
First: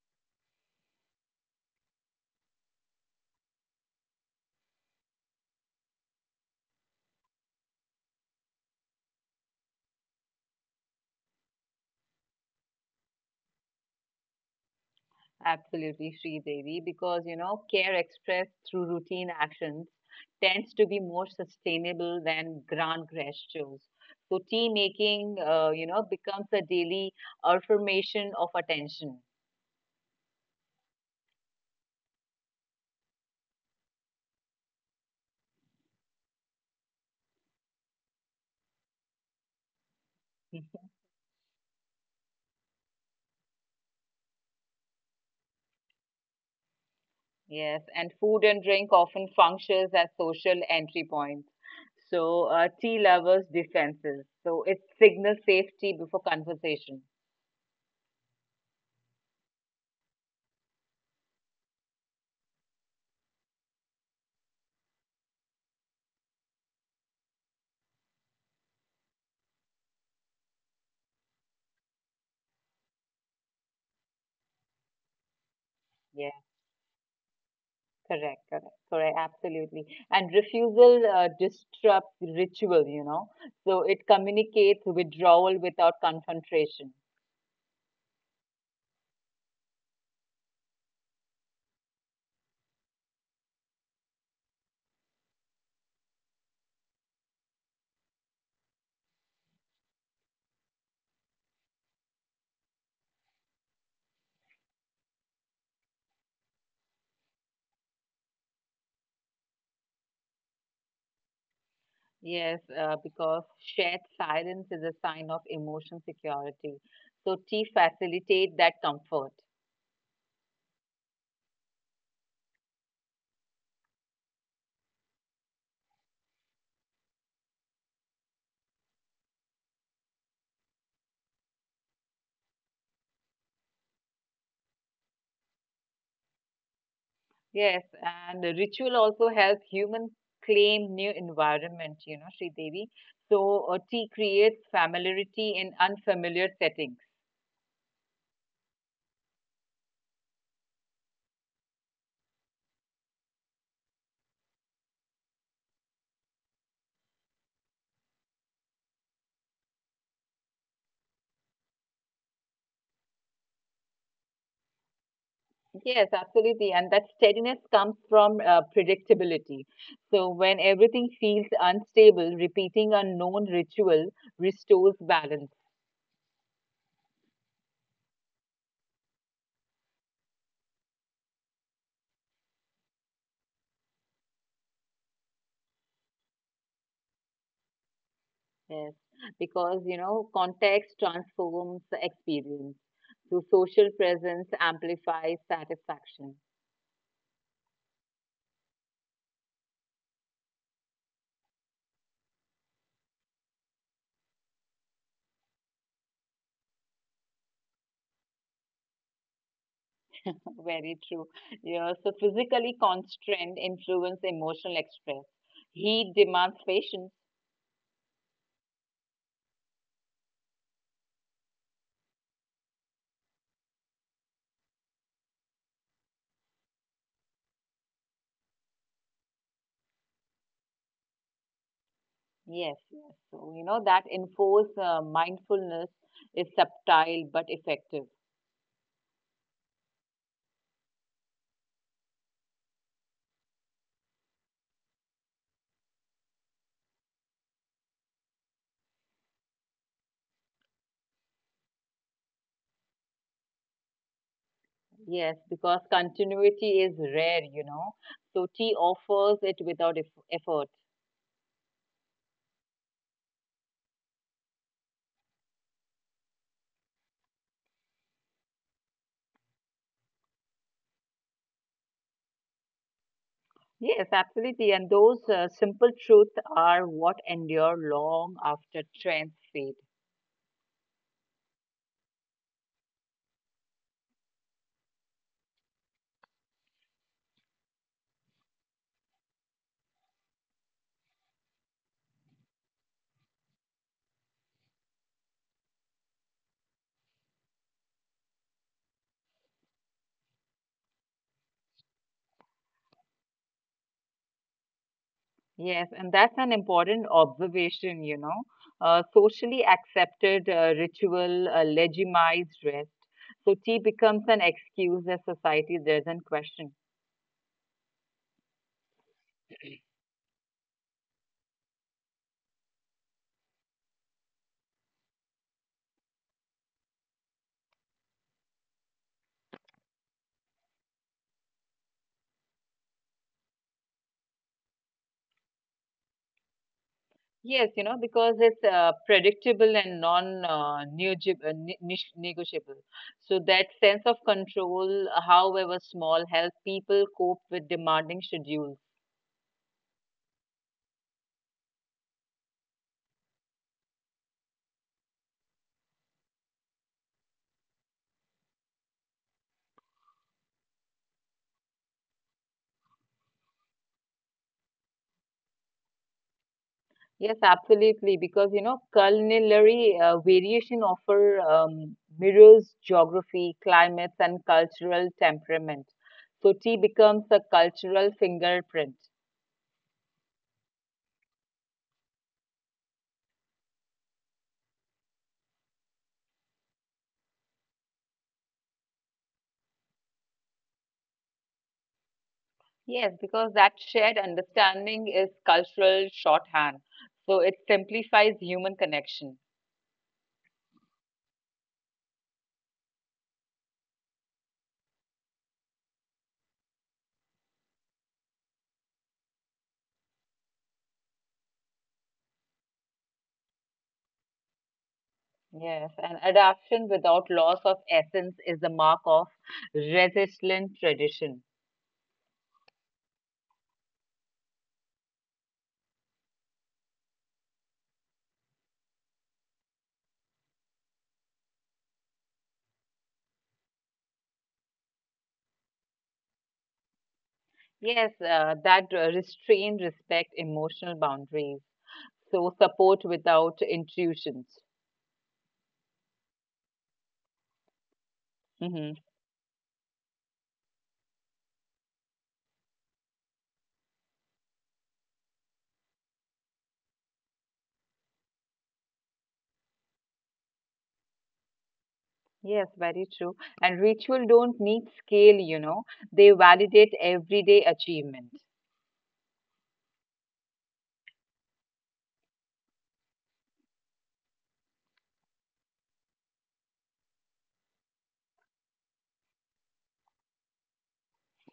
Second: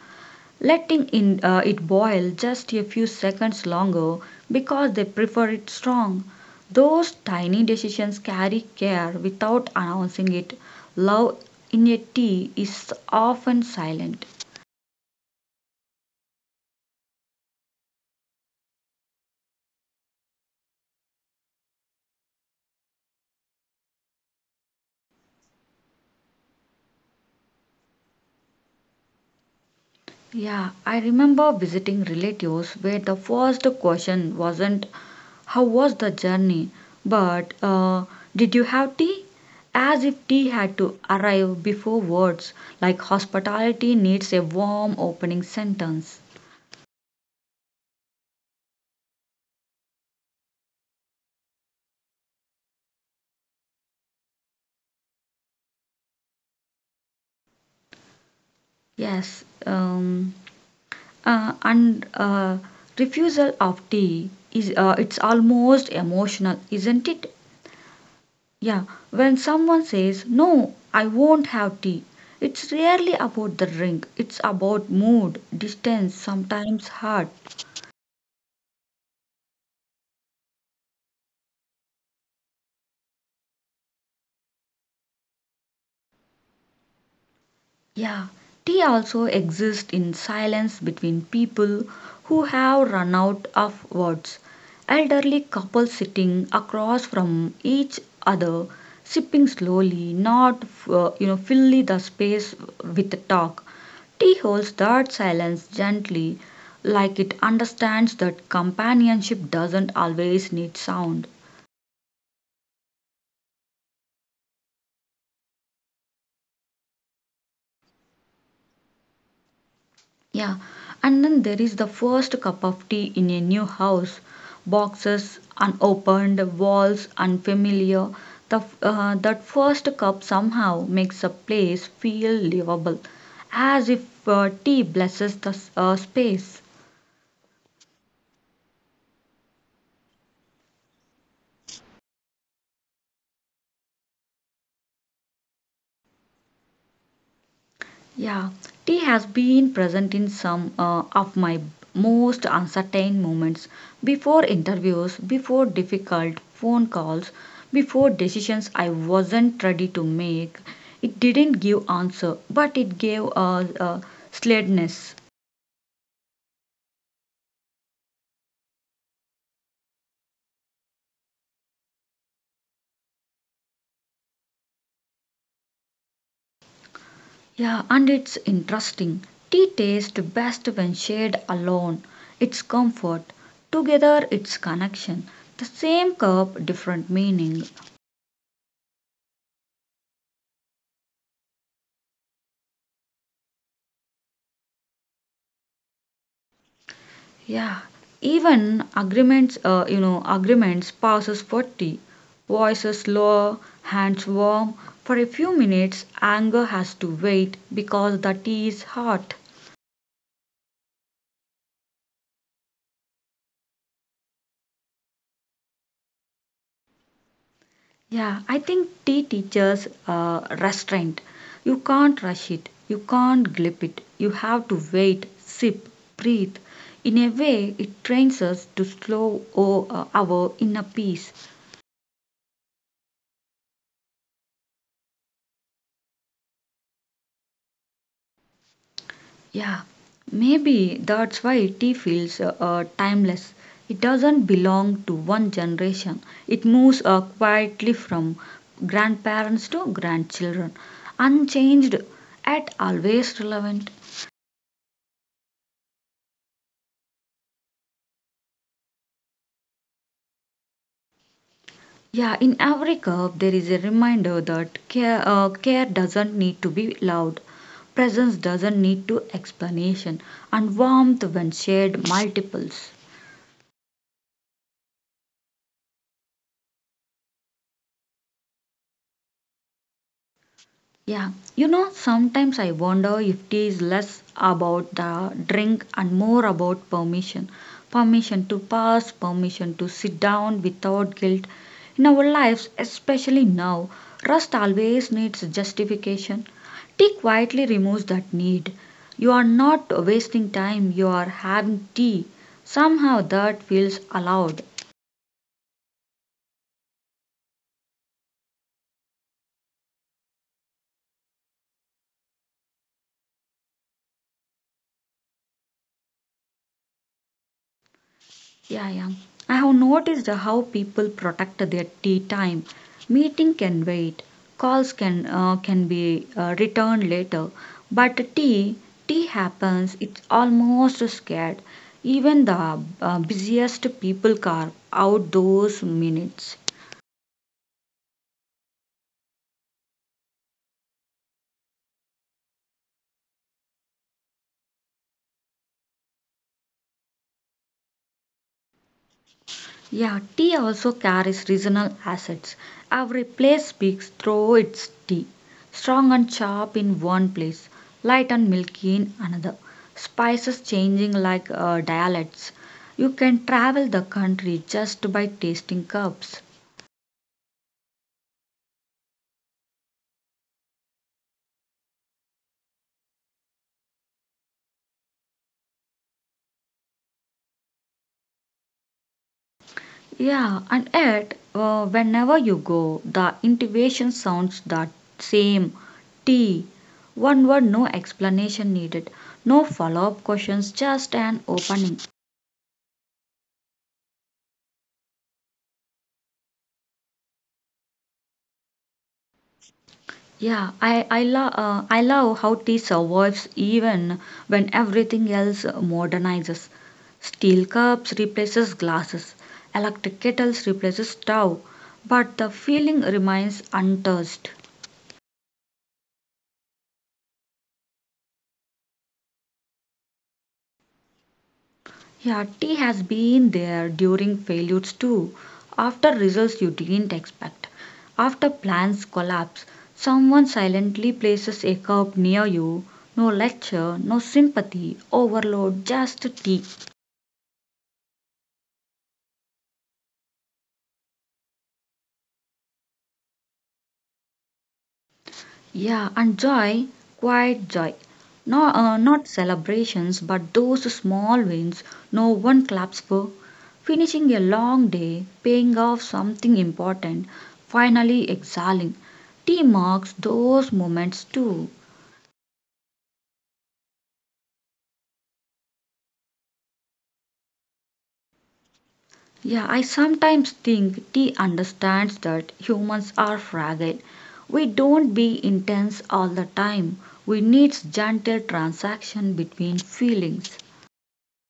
Speaker 1: letting in, uh, it boil just a few seconds longer because they prefer it strong. Those tiny decisions carry care without announcing it. Love in a tea is often silent.
Speaker 2: Absolutely, Sri Devi, because you know, care expressed through routine actions tends to be more sustainable than grand gestures. So, tea making, uh, you know, becomes a daily affirmation of attention.
Speaker 1: Yeah, I remember visiting relatives where the first question wasn't how was the journey, but uh, did you have tea? As if tea had
Speaker 2: Hmm.
Speaker 1: to arrive before words, like hospitality needs a warm opening sentence.
Speaker 2: Yes, and food and drink often functions as social entry points. So, uh, tea lovers' defenses. So, it signals safety before conversation.
Speaker 1: Yes, um, uh, and uh, refusal of tea is uh, it's almost emotional, isn't it? Yeah, when someone says, "No, I won't have tea," it's rarely about the drink. It's about mood, distance, sometimes heart.
Speaker 2: Correct, correct, correct, absolutely. And refusal uh, disrupts ritual, you know. So it communicates withdrawal without confrontation.
Speaker 1: Yeah, tea also exists in silence between people who have run out of words. Elderly couples sitting across from each other, sipping slowly, not uh, you know filling the space with talk. Tea holds that silence gently, like it understands that companionship doesn't always need sound.
Speaker 2: Yes, uh, because shared silence is a sign of emotion security. So tea facilitate that comfort.
Speaker 1: Yeah, and then there is the first cup of tea in a new house. Boxes unopened, walls unfamiliar. The, uh, that first cup somehow makes a place feel livable, as if uh, tea blesses the s- uh, space.
Speaker 2: Yes, and the ritual also helps human claim new environment, you know, Sri Devi. So uh, tea creates familiarity in unfamiliar settings.
Speaker 1: Yeah, tea has been present in some uh, of my most uncertain moments before interviews, before difficult phone calls, before decisions I wasn't ready to make. It didn't give answer, but it gave a, a sladness.
Speaker 2: Yes, absolutely. And that steadiness comes from uh, predictability. So, when everything feels unstable, repeating a known ritual restores balance.
Speaker 1: Yeah, and it's interesting. Tea tastes best when shared alone. It's comfort. Together, it's connection. The same cup, different meaning.
Speaker 2: Yes, because you know, context transforms the experience. So, social presence amplifies satisfaction.
Speaker 1: Yeah, even agreements, uh, you know, agreements passes for tea. Voices lower, hands warm. For a few minutes, anger has to wait because the tea is hot.
Speaker 2: Very true. Yeah, so physically constrained influence emotional express. Heat demands patience.
Speaker 1: Yeah, I think tea teaches uh, restraint. You can't rush it, you can't glip it. You have to wait, sip, breathe. In a way, it trains us to slow o- uh, our inner peace.
Speaker 2: Yes, yes. So, you know, that enforce uh, mindfulness is subtle but effective.
Speaker 1: Yeah, maybe that's why tea feels uh, uh, timeless. It doesn't belong to one generation. It moves uh, quietly from grandparents to grandchildren, unchanged yet always relevant.
Speaker 2: Yes, because continuity is rare, you know. So tea offers it without eff effort.
Speaker 1: Yeah, in every cup there is a reminder that care, uh, care doesn't need to be loud, presence doesn't need to explanation, and warmth when shared multiples.
Speaker 2: Yes, absolutely. And those uh, simple truths are what endure long after trends fade.
Speaker 1: Yeah, you know, sometimes I wonder if it is less about the drink and more about permission. Permission to pass, permission to sit down without guilt. In our lives, especially now, rust always needs justification. Tea quietly removes that need. You are not wasting time, you are having tea. Somehow that feels allowed.
Speaker 2: Yes, and that's an important observation, you know. Uh, socially accepted uh, ritual uh, legitimized rest. So tea becomes an excuse that society doesn't question.
Speaker 1: Yeah, yeah. I have noticed how people protect their tea time. Meeting can wait, calls can uh, can be uh, returned later, but tea tea happens. It's almost scared. Even the uh, busiest people carve out those minutes.
Speaker 2: Yes, you know, because it's uh, predictable and non uh, negotiab- uh, ne- nish- negotiable. So that sense of control, however small, helps people cope with demanding schedules.
Speaker 1: Yeah, tea also carries regional assets. Every place speaks through its tea. Strong and sharp in one place, light and milky in another. Spices changing like uh, dialects. You can travel the country just by tasting cups.
Speaker 2: Yes, absolutely, because you know, culinary uh, variation offer um, mirrors geography, climates, and cultural temperament. So tea becomes a cultural fingerprint.
Speaker 1: Yeah, and yet, uh, whenever you go, the intuition sounds that same tea. One word, no explanation needed, no follow up questions, just an opening.
Speaker 2: Yes, because that shared understanding is cultural shorthand. So it simplifies human connection.
Speaker 1: Yeah, I I love uh, I love how tea survives even when everything else modernizes. Steel cups replaces glasses, electric kettles replaces stove, but the feeling remains untouched.
Speaker 2: Yes, and adaptation without loss of essence is the mark of resilient tradition.
Speaker 1: Yeah, tea has been there during failures too, after results you didn't expect, after plans collapse. Someone silently places a cup near you. No lecture, no sympathy, overload, just tea.
Speaker 2: Yes, uh, that uh, restrain, respect, emotional boundaries. So support without intrusions.
Speaker 1: Yeah, and joy, quiet joy. No,
Speaker 2: Hmm.
Speaker 1: uh, not celebrations, but those small wins no one claps for. Finishing a long day, paying off something important, finally exhaling. Tea marks those moments too.
Speaker 2: Yes, very true. And ritual don't need scale, you know, they validate everyday achievement.
Speaker 1: Yeah, I sometimes think tea understands that humans are fragile. We don't be intense all the time. We need gentle transaction between feelings.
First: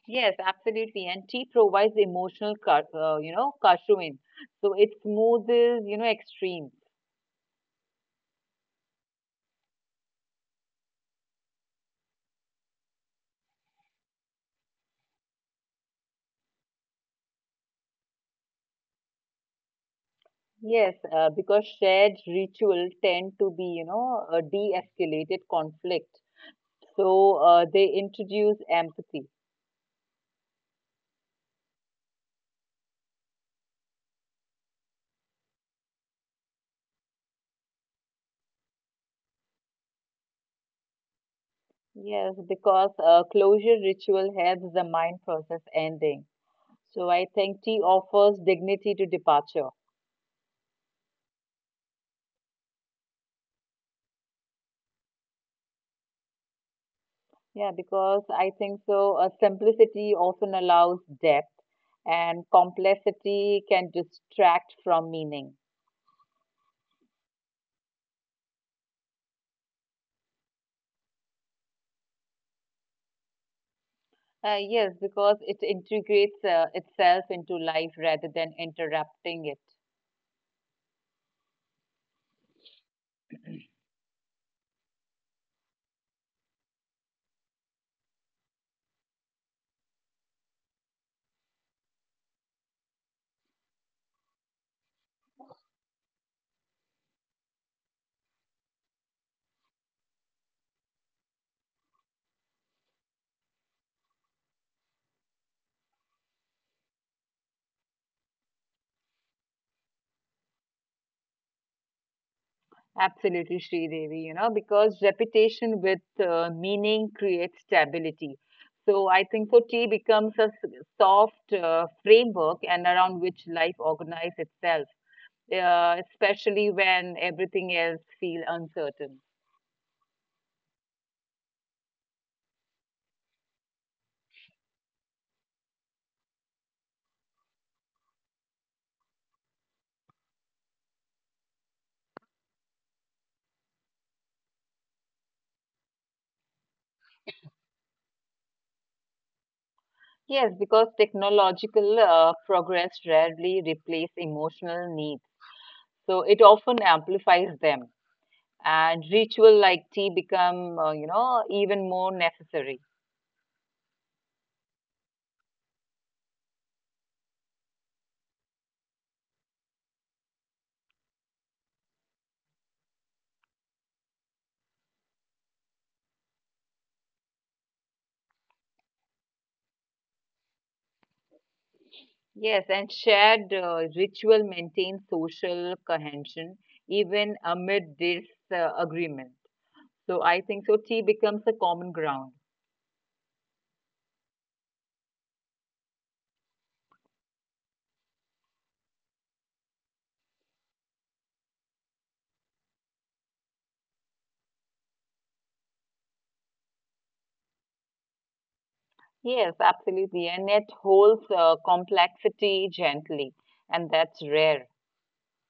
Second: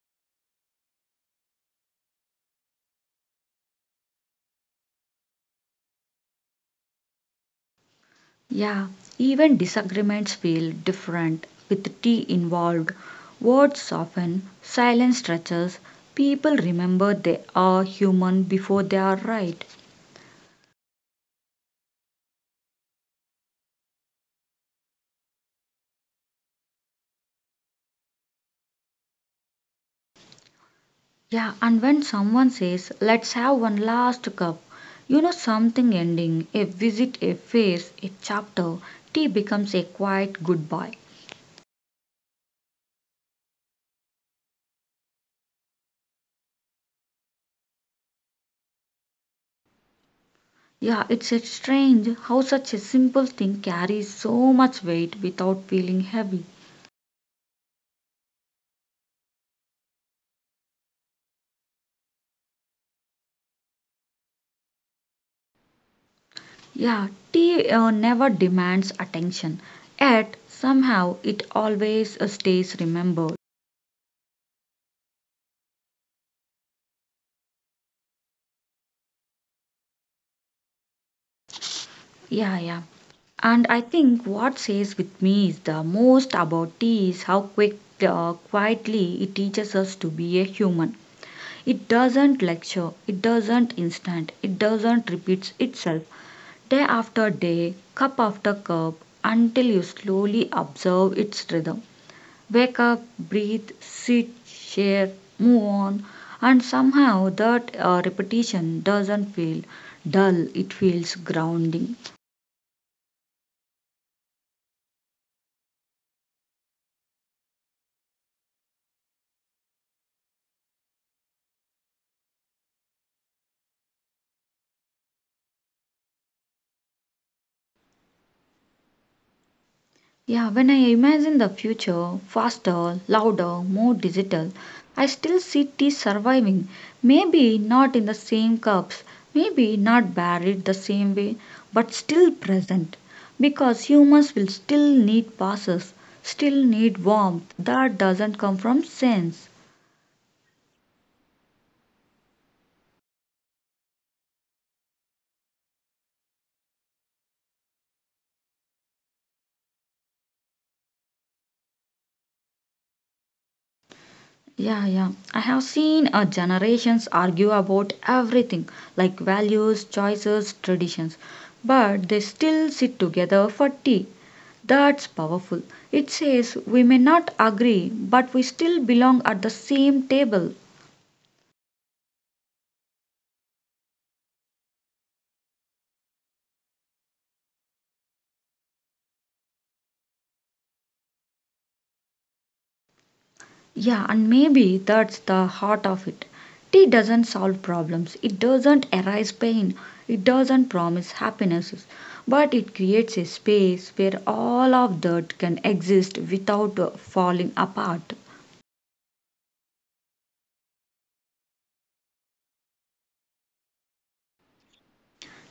Speaker 2: Yes, absolutely. And tea provides emotional, car- uh, you know, caffeine. So it smoothes, you know, extremes.
Speaker 1: Yeah, even disagreements feel different with tea involved. Words soften, silence stretches. People remember they are human before they are right.
Speaker 2: Yes, uh, because shared ritual tend to be, you know, a de-escalated conflict. So uh, they introduce empathy.
Speaker 1: Yeah, and when someone says, let's have one last cup, you know something ending, a visit, a face, a chapter, tea becomes a quiet goodbye.
Speaker 2: Yes, because uh, closure ritual helps the mind process ending. So I think tea offers dignity to departure.
Speaker 1: Yeah, it's a strange how such a simple thing carries so much weight without feeling heavy.
Speaker 2: Yeah, because I think so. Uh, simplicity often allows depth, and complexity can distract from meaning.
Speaker 1: Yeah, tea uh, never demands attention, yet somehow it always uh, stays remembered.
Speaker 2: Uh, yes, because it integrates uh, itself into life rather than interrupting it.
Speaker 1: Yeah, yeah. And I think what stays with me is the most about tea is how quick, uh, quietly it teaches us to be a human. It doesn't lecture, it doesn't instant, it doesn't repeats itself day after day, cup after cup, until you slowly observe its rhythm. Wake up, breathe, sit, share, move on. And somehow that uh, repetition doesn't feel dull, it feels grounding.
Speaker 2: Absolutely, Sri Devi, you know, because repetition with uh, meaning creates stability. So I think so tea becomes a s- soft uh, framework and around which life organizes itself, uh, especially when everything else feel uncertain.
Speaker 1: Yeah, when I imagine the future, faster, louder, more digital, I still see tea surviving. Maybe not in the same cups, maybe not buried the same way, but still present. Because humans will still need passes, still need warmth that doesn't come from sense.
Speaker 2: Yes, because technological uh, progress rarely replace emotional needs. So it often amplifies them, and ritual like tea become, uh, you know, even more necessary.
Speaker 1: Yeah, yeah. I have seen uh, generations argue about everything like values, choices, traditions, but they still sit together for tea. That's powerful. It says we may not agree, but we still belong at the same table.
Speaker 2: Yes, and shared uh, ritual maintains social cohesion even amid this uh, agreement. So I think so tea becomes a common ground.
Speaker 1: Yeah, and maybe that's the heart of it. Tea doesn't solve problems, it doesn't erase pain, it doesn't promise happinesses, but it creates a space where all of that can exist without uh, falling apart.
Speaker 2: Yes, absolutely, and it holds uh, complexity gently, and that's rare.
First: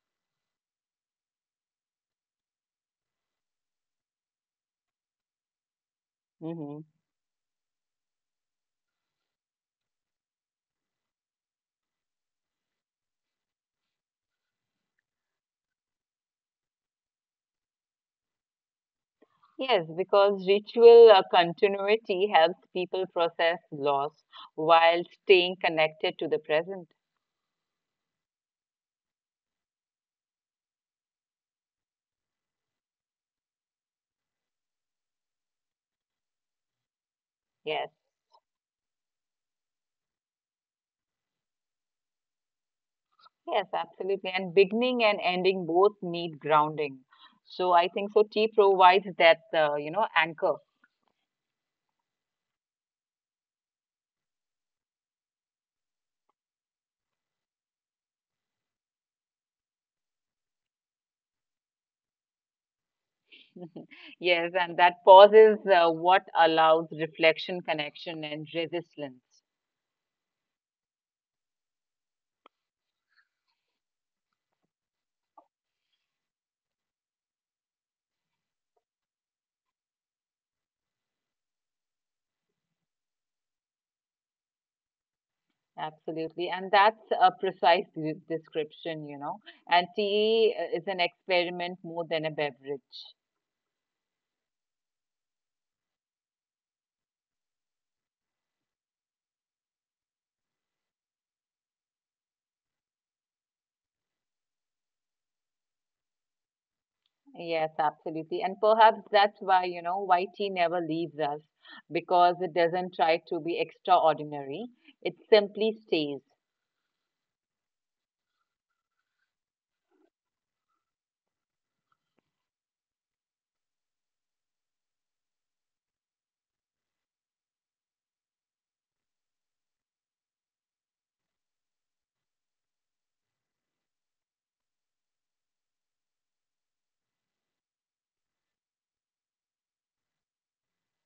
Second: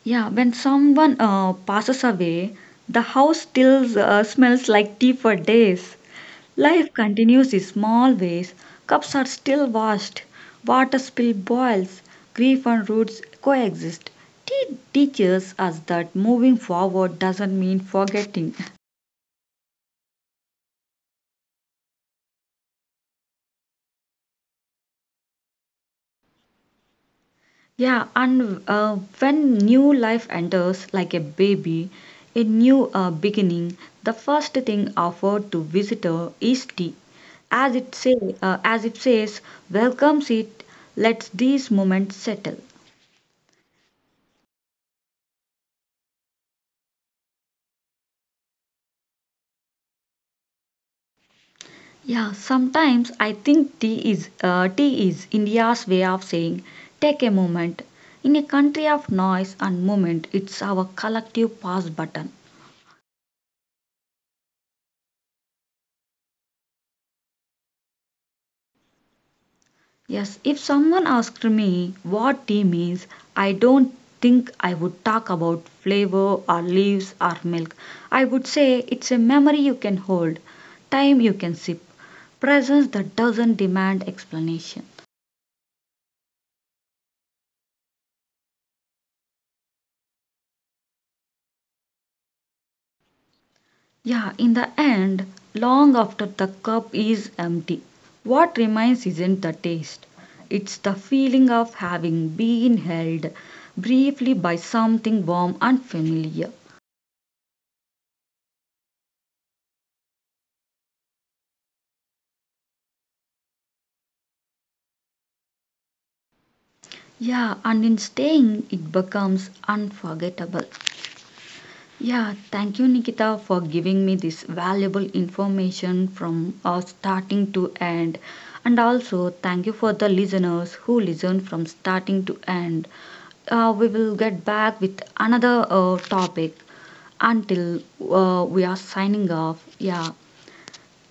Speaker 1: Yeah, when someone uh, passes away, the house still uh, smells like tea for days.
Speaker 2: Hmm.
Speaker 1: Life continues in small ways. Cups are still washed, water spill boils, grief and roots coexist. Tea teaches us that moving forward doesn't mean forgetting.
Speaker 2: Yes, because ritual uh, continuity helps people process loss while staying connected to the present.
Speaker 1: Yeah, and uh, when new life enters like a baby, a new uh, beginning, the first thing offered to visitor is tea. As it
Speaker 2: Yes,
Speaker 1: say, uh, as it says, welcomes it, lets these moments settle.
Speaker 2: yes, absolutely. And beginning and ending both need grounding. So I think so tea provides that uh, you know anchor.
Speaker 1: Yeah, sometimes I think tea is uh, tea is India's way of saying take a moment. In a country of noise and movement, it's our collective pause button.
Speaker 2: Yes, and that pause is uh, what allows reflection, connection, and resilience.
Speaker 1: Yes, if someone asked me what tea means, I don't think I would talk about flavor or leaves or milk. I would say it's a memory you can hold, time you can sip, presence that doesn't demand explanation.
Speaker 2: Absolutely, and that's a precise de- description, you know. And tea uh, is an experiment more than a beverage.
Speaker 1: Yeah, in the end, long after the cup is empty, what remains isn't the taste. It's the feeling of having been held briefly by something warm and familiar.
Speaker 2: Yes, absolutely. And perhaps that's why, you know, white tea never leaves us because it doesn't try to be extraordinary. It simply stays.
Speaker 1: Yeah, and in staying, it becomes unforgettable. Yeah, thank you, Nikita, for giving me this valuable information from uh, starting to end. And also, thank you for the listeners who listen from starting to end. Uh, we will get back with another uh, topic until uh, we are signing off. Yeah,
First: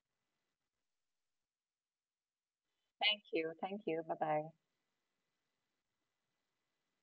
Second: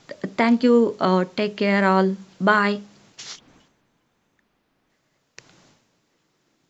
Speaker 1: Th- thank you. Uh, take care, all. Bye.
Speaker 2: Thank you. Thank you. Bye bye.